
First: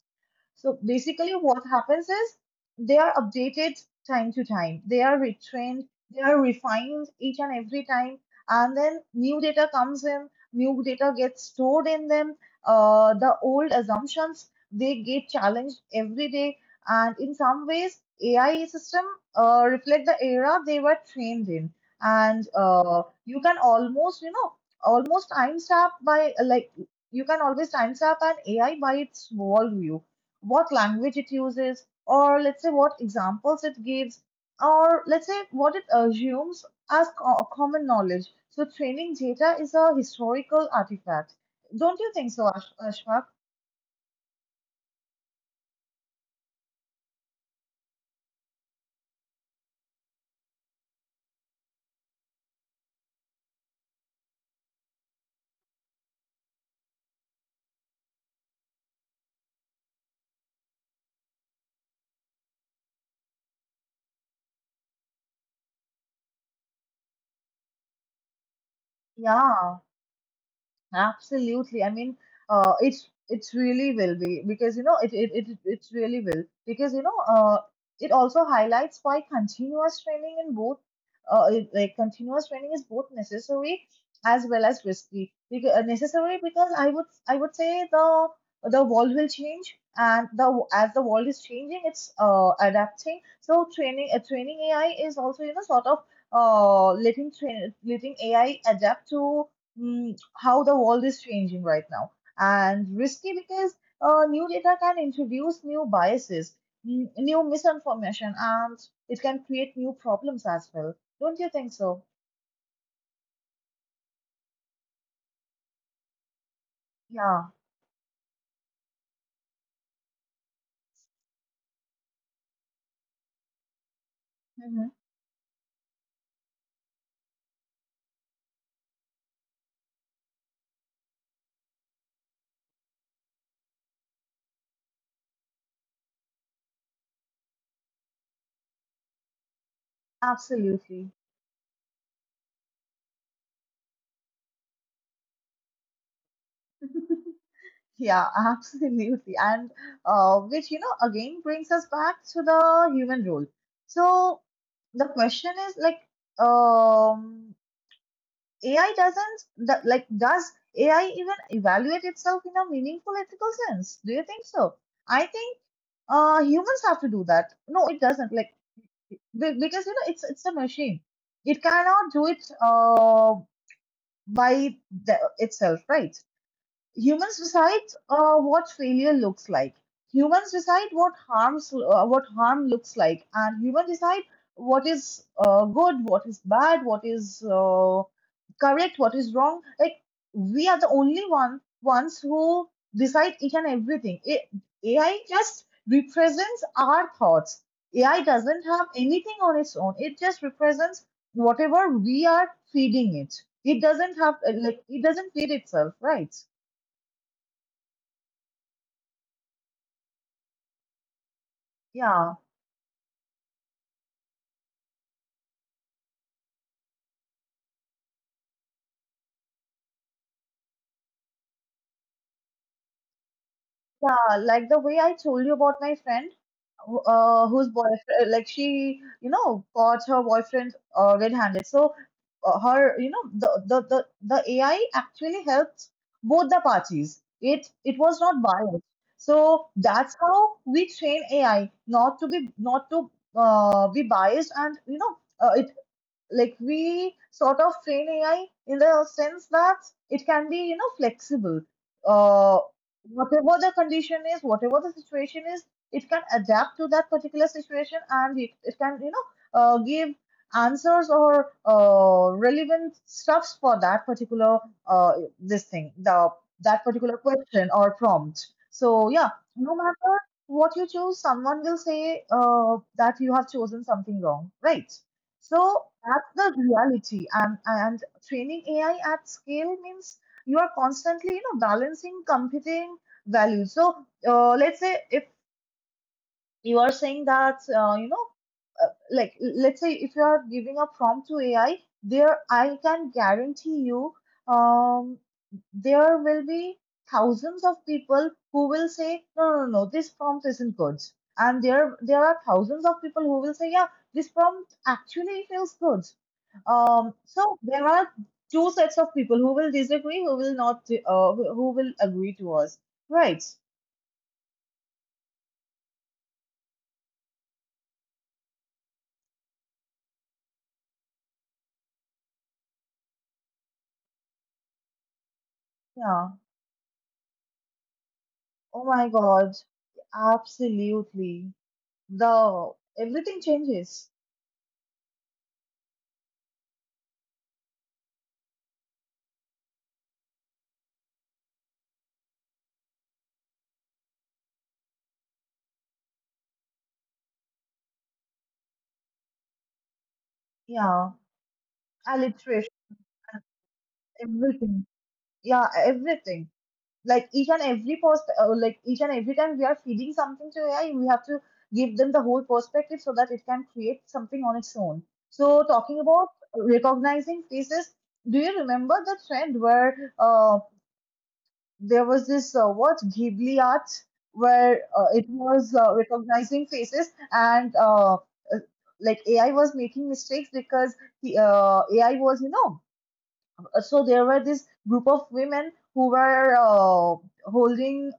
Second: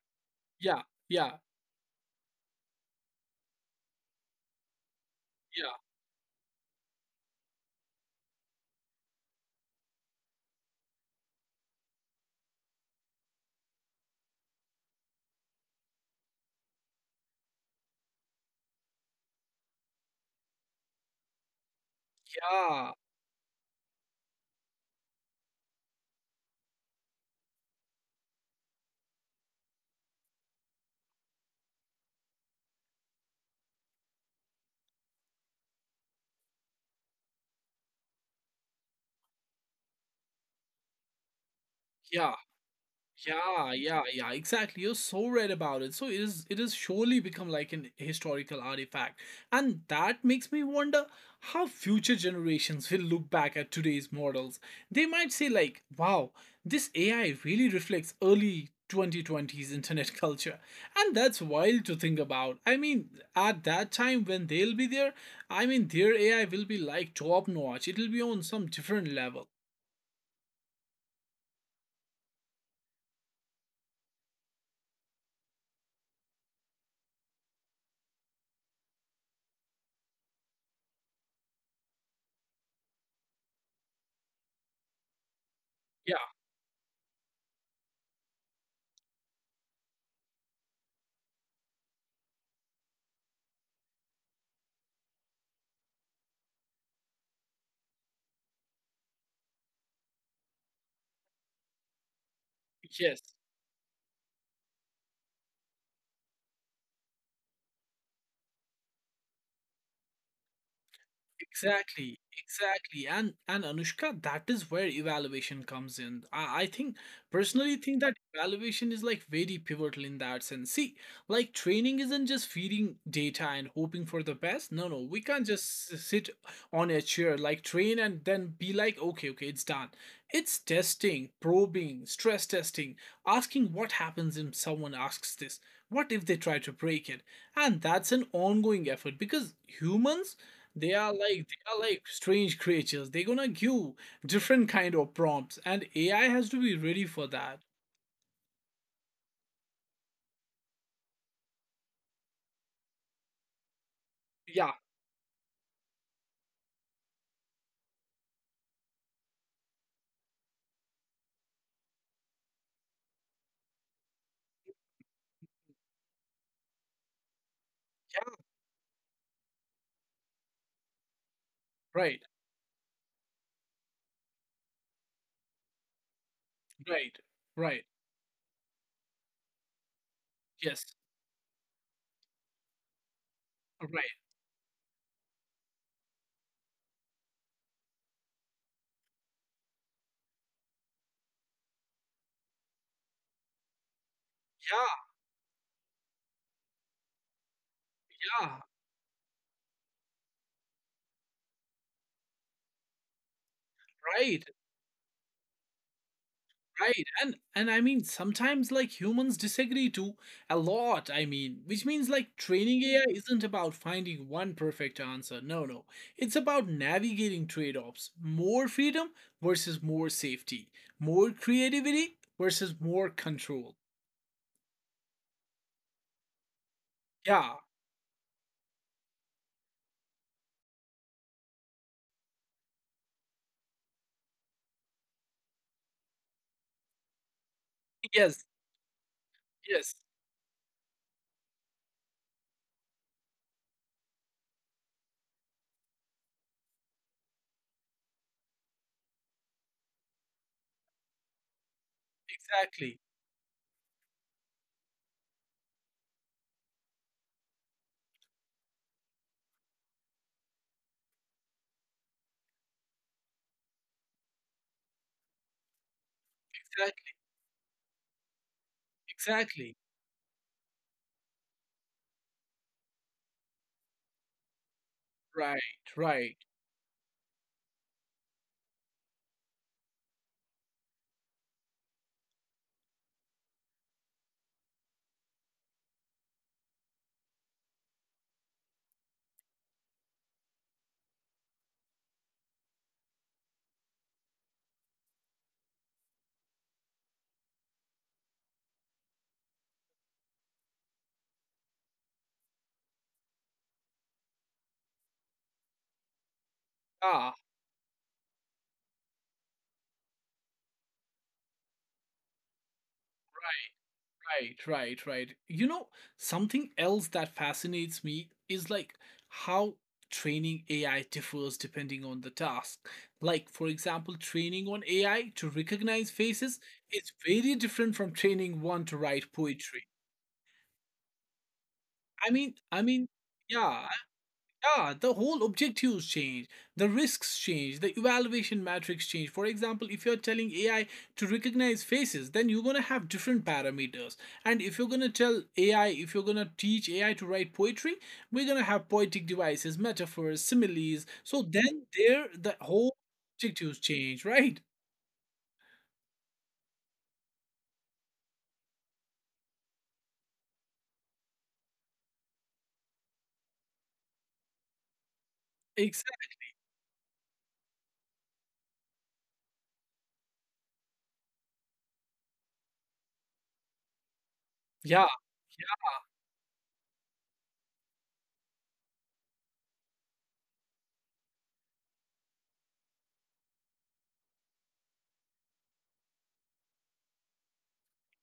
[SPEAKER 2] So
[SPEAKER 1] yeah, yeah,
[SPEAKER 2] basically, what happens is they are updated time to time. They are
[SPEAKER 1] yeah,
[SPEAKER 2] retrained, they are refined each and every time, and then new data comes in, new data gets stored in them. The old assumptions they get challenged every day, and in some ways, AI system reflect the era they were trained in, and
[SPEAKER 1] yeah,
[SPEAKER 2] you can almost almost timestamp by like you can always timestamp an AI by its worldview, what language it uses, or let's say what examples it gives, or let's say what it assumes as common knowledge. So training data is a historical artifact. Don't you think
[SPEAKER 1] yeah.
[SPEAKER 2] so, Ashfaq?
[SPEAKER 1] Yeah, yeah, yeah, exactly. You're so right about it. So it is, it is surely become like an historical artifact. And that makes me wonder how future generations will look back at today's models. They might say like, wow, this AI really reflects early 2020s internet culture. And that's wild to think about. I mean, at that time when they'll be there, I mean their AI will be like top notch. It'll be on some different level.
[SPEAKER 2] Yeah. Absolutely. I mean, it's really will be because you know it it it it's really will because it also highlights why continuous training in both like continuous training is both necessary as well as risky. Because
[SPEAKER 1] Yeah,
[SPEAKER 2] necessary because I would say the world will change, and the as the world is changing it's adapting. So training AI is also, you know, sort of letting AI adapt to how the world is changing right now, and
[SPEAKER 1] yes.
[SPEAKER 2] risky because new data can introduce new biases, new misinformation, and it can create new problems as well. Don't you think so?
[SPEAKER 1] Exactly, exactly, and Anushka, that is where evaluation comes in. I think
[SPEAKER 2] Yeah.
[SPEAKER 1] personally think that evaluation is like very pivotal in that sense. See, like training isn't just feeding data and hoping for the best. No,
[SPEAKER 2] Hmm.
[SPEAKER 1] no, we can't just sit on a chair like train and then be like, okay, okay, it's done. It's testing, probing, stress testing, asking what happens if someone asks this. What if they try to break it? And that's an ongoing effort because humans, they are
[SPEAKER 2] Absolutely.
[SPEAKER 1] like they are like strange creatures. They're gonna give different kind of prompts and AI has to be ready for that.
[SPEAKER 2] Yeah, absolutely. And which, you know, again brings us back to the human role. So
[SPEAKER 1] Yeah,
[SPEAKER 2] the question is like, um AI doesn't, do- like, does AI even evaluate itself in a meaningful ethical sense? Do you think so? I think humans have to do that. No, it doesn't. Like, be- because you know, it's a machine. It cannot
[SPEAKER 1] right,
[SPEAKER 2] do it by itself, right?
[SPEAKER 1] right,
[SPEAKER 2] Humans
[SPEAKER 1] right,
[SPEAKER 2] decide what failure looks like. Humans
[SPEAKER 1] yes,
[SPEAKER 2] decide what harms what harm looks like, and humans
[SPEAKER 1] right,
[SPEAKER 2] decide what is good, what is bad, what is correct, what is wrong. Like, we are the only ones who decide each and everything.
[SPEAKER 1] yeah,
[SPEAKER 2] AI just represents our thoughts. AI
[SPEAKER 1] yeah,
[SPEAKER 2] doesn't have anything on its own, it just represents whatever we are feeding it. It doesn't have
[SPEAKER 1] right,
[SPEAKER 2] like, it doesn't feed itself, right?
[SPEAKER 1] right. And I mean sometimes like humans disagree too a lot. I mean, which means like
[SPEAKER 2] Yeah,
[SPEAKER 1] training AI isn't about finding one perfect answer. No, no, it's about navigating trade-offs, more freedom versus more safety, more creativity versus more control.
[SPEAKER 2] yeah, like the way I told you about my friend,
[SPEAKER 1] Yeah.
[SPEAKER 2] whose boyfriend, like she, you know, caught her boyfriend red-handed. So her, you know, the AI actually helped both the parties. It was
[SPEAKER 1] Yes.
[SPEAKER 2] not biased. So
[SPEAKER 1] Yes.
[SPEAKER 2] that's how we train AI not to be biased, and you know, it like we sort of train AI in the sense that it can be, you know, flexible. Uh,
[SPEAKER 1] Exactly.
[SPEAKER 2] Whatever the condition is, whatever the situation is, it can adapt to that particular situation, and it can, you know, give answers or relevant stuffs for that particular uh, this thing, the that
[SPEAKER 1] Exactly.
[SPEAKER 2] particular question or prompt. So yeah, no
[SPEAKER 1] Exactly.
[SPEAKER 2] matter what you choose, someone will say that you have chosen something wrong, right?
[SPEAKER 1] Right.
[SPEAKER 2] So that's
[SPEAKER 1] Right.
[SPEAKER 2] the reality. And training AI at scale means you are constantly, you know, balancing competing values. So let's say if you are saying that, you know, let's say if you are giving a prompt to AI, there I can guarantee you, um, there will be thousands of people who will say, no, no, no, this prompt isn't good. And there are thousands of people who will say, yeah, this prompt actually feels good.
[SPEAKER 1] Ah.
[SPEAKER 2] So there are two sets of people who will disagree, who will not, who will agree to us, right?
[SPEAKER 1] Right. Right. Right. You know, something else that fascinates me is like how training AI differs depending on the task. Like, for example, training on AI to recognize
[SPEAKER 2] Yeah.
[SPEAKER 1] faces is very different from training
[SPEAKER 2] Oh
[SPEAKER 1] one to
[SPEAKER 2] my
[SPEAKER 1] write
[SPEAKER 2] God.
[SPEAKER 1] poetry.
[SPEAKER 2] Absolutely.
[SPEAKER 1] I mean,
[SPEAKER 2] The
[SPEAKER 1] I mean,
[SPEAKER 2] Everything
[SPEAKER 1] yeah.
[SPEAKER 2] changes.
[SPEAKER 1] Yeah, the whole objectives change, the risks change, the evaluation metrics change. For example, if you're telling AI to recognize faces, then you're going to have different parameters. And if you're going to tell AI, if you're going to teach AI to write poetry, we're going to have poetic devices, metaphors, similes.
[SPEAKER 2] Yeah.
[SPEAKER 1] So then there the
[SPEAKER 2] Alliteration,
[SPEAKER 1] whole objectives change, right?
[SPEAKER 2] everything. Yeah, everything. Like each and every post like each and every time we are feeding something to AI, we have to give them the whole perspective so that it can create something on its own. So talking
[SPEAKER 1] Exactly.
[SPEAKER 2] about recognizing faces, do you remember the trend where there was this what ghibli art, where
[SPEAKER 1] Yeah,
[SPEAKER 2] it was recognizing faces and uh, like AI was making mistakes because the AI was, you know, so there were this group of women who were holding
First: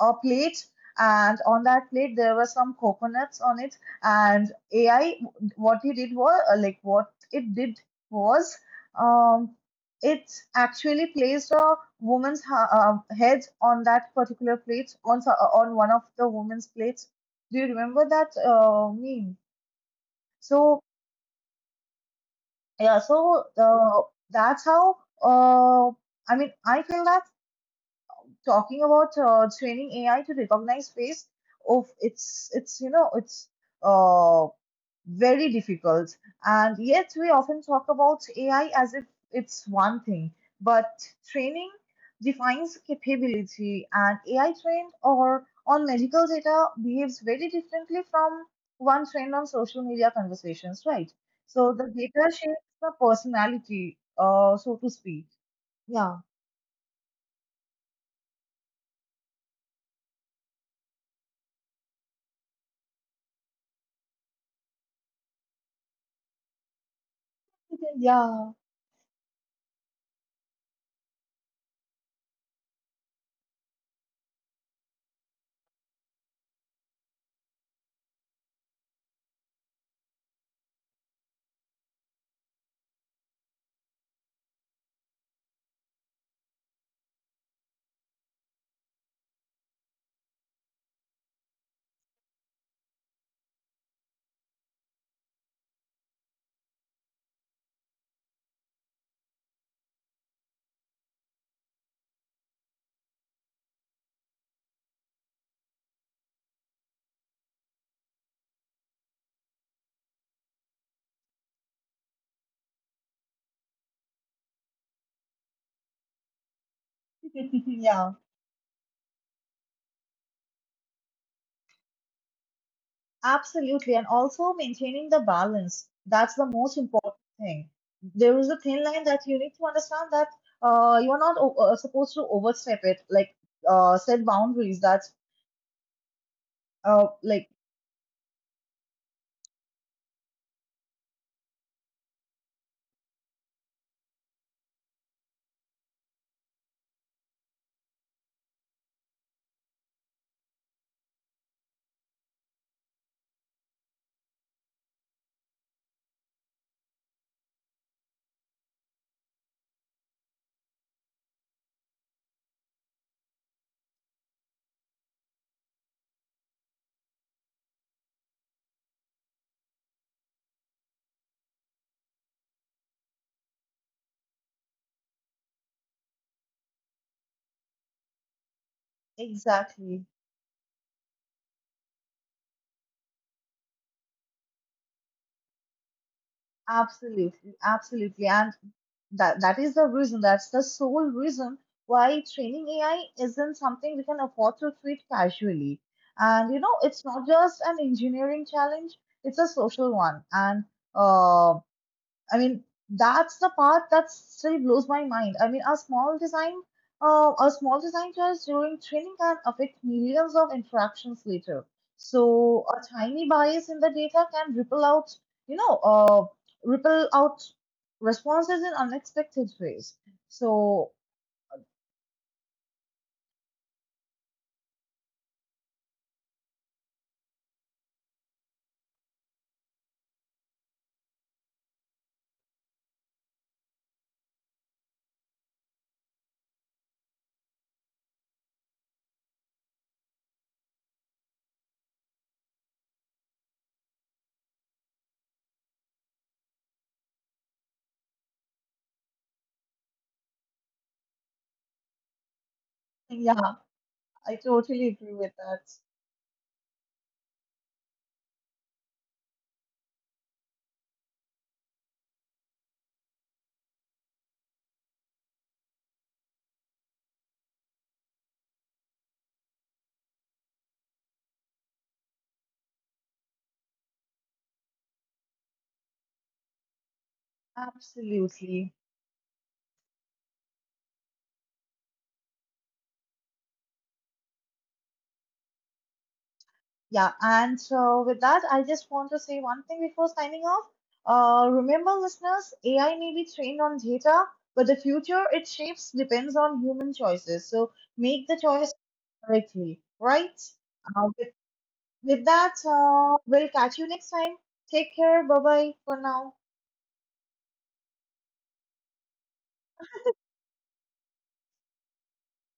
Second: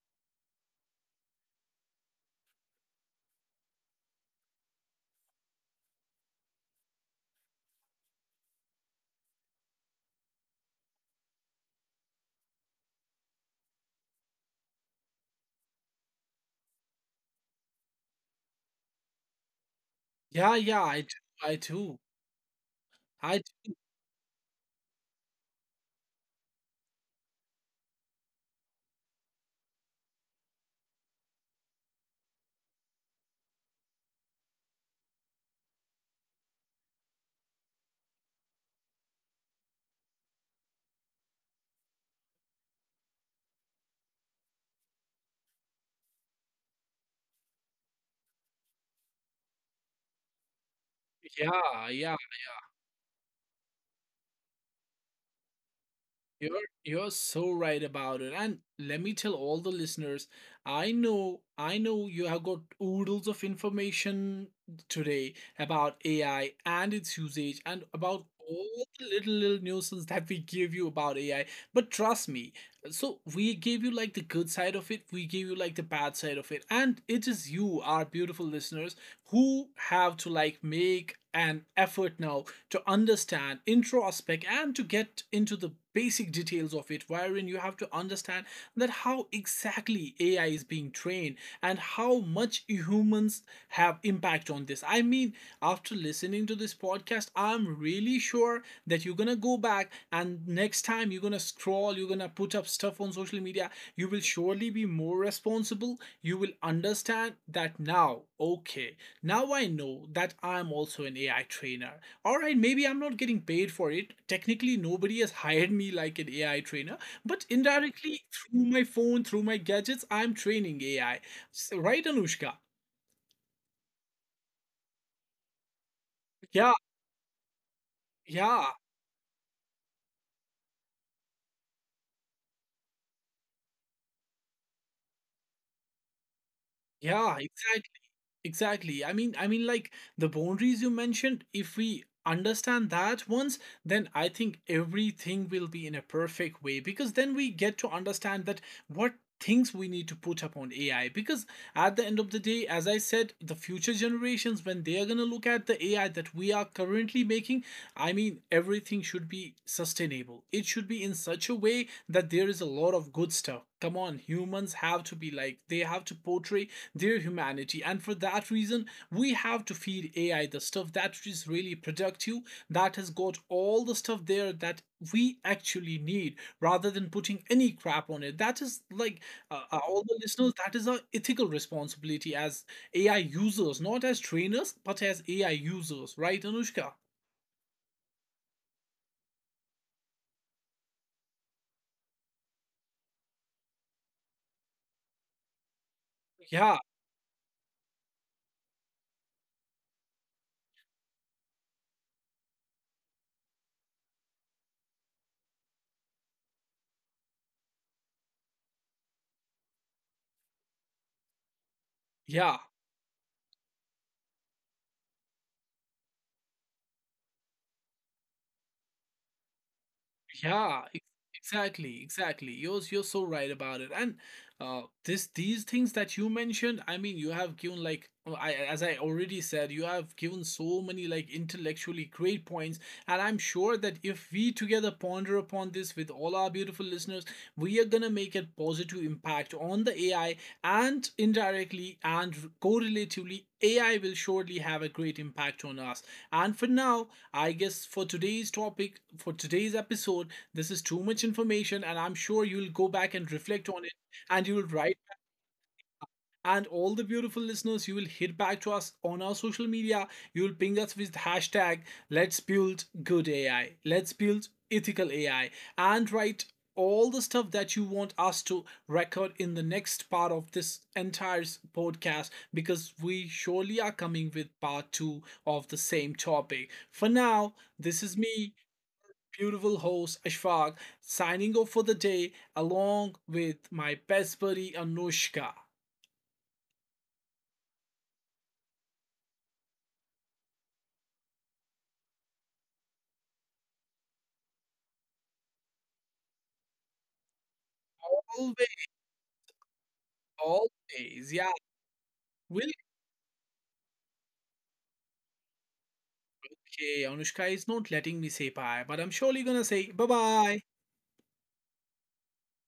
[SPEAKER 2] a plate, and on that plate there were some coconuts on it. And AI, what he did was like what it did was, um, it actually placed a woman's head on that particular plate, on on one of the woman's plates. Do you remember that meme?
[SPEAKER 1] yeah, yeah.
[SPEAKER 2] So
[SPEAKER 1] I do. I do.
[SPEAKER 2] yeah,
[SPEAKER 1] I
[SPEAKER 2] so
[SPEAKER 1] do.
[SPEAKER 2] that's how, I mean I feel that talking about training AI to recognize face, of it's uh, very difficult, and yet we often talk about AI as if it's one thing, but training defines capability, and AI trained or on medical data behaves very differently from one trained on social media conversations, right? So the
[SPEAKER 1] Yeah, yeah.
[SPEAKER 2] data shapes the personality, so to speak. Yeah.
[SPEAKER 1] You're you're so right about it. And let me tell all the listeners, I know you have got oodles of information today about AI and its usage and about
[SPEAKER 2] Yeah.
[SPEAKER 1] all the little little nuances that we give you about AI. But trust me, so we gave you like the good side of it, we gave you like the bad side of it. And it is you, our beautiful listeners, who have to like make an effort now to understand, introspect and to get into the basic details of it, wherein you have to understand that how exactly AI is being trained and how much humans have impact on this. I mean, after listening to this podcast, I'm really sure that you're gonna go back, and next time you're gonna scroll, you're gonna put up stuff on social media, you will surely be more responsible. You will understand that now, okay, now I know that I'm also an AI trainer. All right, maybe I'm not getting paid for it, technically nobody has hired me like an AI trainer, but
[SPEAKER 2] Yeah.
[SPEAKER 1] indirectly through my phone, through my gadgets, I'm training AI, right, Anushka?
[SPEAKER 2] Absolutely. And also maintaining the balance. That's the
[SPEAKER 1] Yeah,
[SPEAKER 2] most important thing. There is a
[SPEAKER 1] yeah,
[SPEAKER 2] thin line that you need to understand, that you are not supposed to overstep it, like set boundaries. That's uh,
[SPEAKER 1] yeah,
[SPEAKER 2] like
[SPEAKER 1] exactly. Exactly. I mean, like the boundaries you mentioned, if we understand that once, then I think everything will be in a perfect way because then we get to understand that what things we need to put upon AI. Because at the end of the day, as I said, the future generations, when they are going to look at the AI that we are currently making, I mean, everything should be sustainable. It should be in such a way that there is a lot of good stuff. Come on, humans have to be like, they have to portray their humanity. And for that reason, we have to feed AI the stuff that is really productive, that has got all the stuff there that we actually need rather than putting any crap on it. That is like all
[SPEAKER 2] exactly,
[SPEAKER 1] the listeners, that is our ethical responsibility as AI users, not as trainers, but as AI users, right, Anushka?
[SPEAKER 2] absolutely, absolutely. And that is the reason. That's the sole reason why training AI isn't something we can afford to treat casually. And you know,
[SPEAKER 1] Yeah,
[SPEAKER 2] it's not just an engineering challenge; it's a social one. And uh, I mean, that's the part that still blows my mind. I mean, a small design choice during training can affect millions of interactions later.
[SPEAKER 1] yeah.
[SPEAKER 2] So a tiny bias in the data can ripple out, you know, ripple out responses in unexpected ways.
[SPEAKER 1] Yeah,
[SPEAKER 2] So
[SPEAKER 1] exactly, exactly. You're so right about it. And this these things that you mentioned, I mean, you have given like I, as I already said, you have given so many like intellectually great points, and I'm sure that if we together ponder upon this with all our beautiful listeners, we are gonna make a positive impact on the AI, and indirectly and correlatively, AI will surely have a great impact on us. And for now, I guess for today's topic, for today's episode, this is too much information, and I'm sure you'll go back and
[SPEAKER 2] yeah,
[SPEAKER 1] reflect on it,
[SPEAKER 2] I
[SPEAKER 1] and you'll
[SPEAKER 2] totally
[SPEAKER 1] write,
[SPEAKER 2] agree with that.
[SPEAKER 1] and all the beautiful listeners, you will hit back to us on our social media, you will ping us with hashtag let's build good AI, let's build ethical AI, and write all the stuff that you want us to record in the next part of this entire podcast, because we surely are coming with part 2 of the same topic. For now, this is me,
[SPEAKER 2] Absolutely.
[SPEAKER 1] beautiful host Ashfaq, signing off for the day along with my best buddy Anushka.
[SPEAKER 2] Yeah, and with that, I just want to say one thing before signing off. Remember, listeners, AI may be trained on data, but the future it shapes depends on human choices. So make the
[SPEAKER 1] Always.
[SPEAKER 2] choice correctly, right? Uh, with,
[SPEAKER 1] Always, yeah.
[SPEAKER 2] with that,
[SPEAKER 1] Will,
[SPEAKER 2] we'll catch you next time. Take care. Bye bye for now.
[SPEAKER 1] okay, Anushka is not letting me say bye, but I'm surely gonna say bye bye.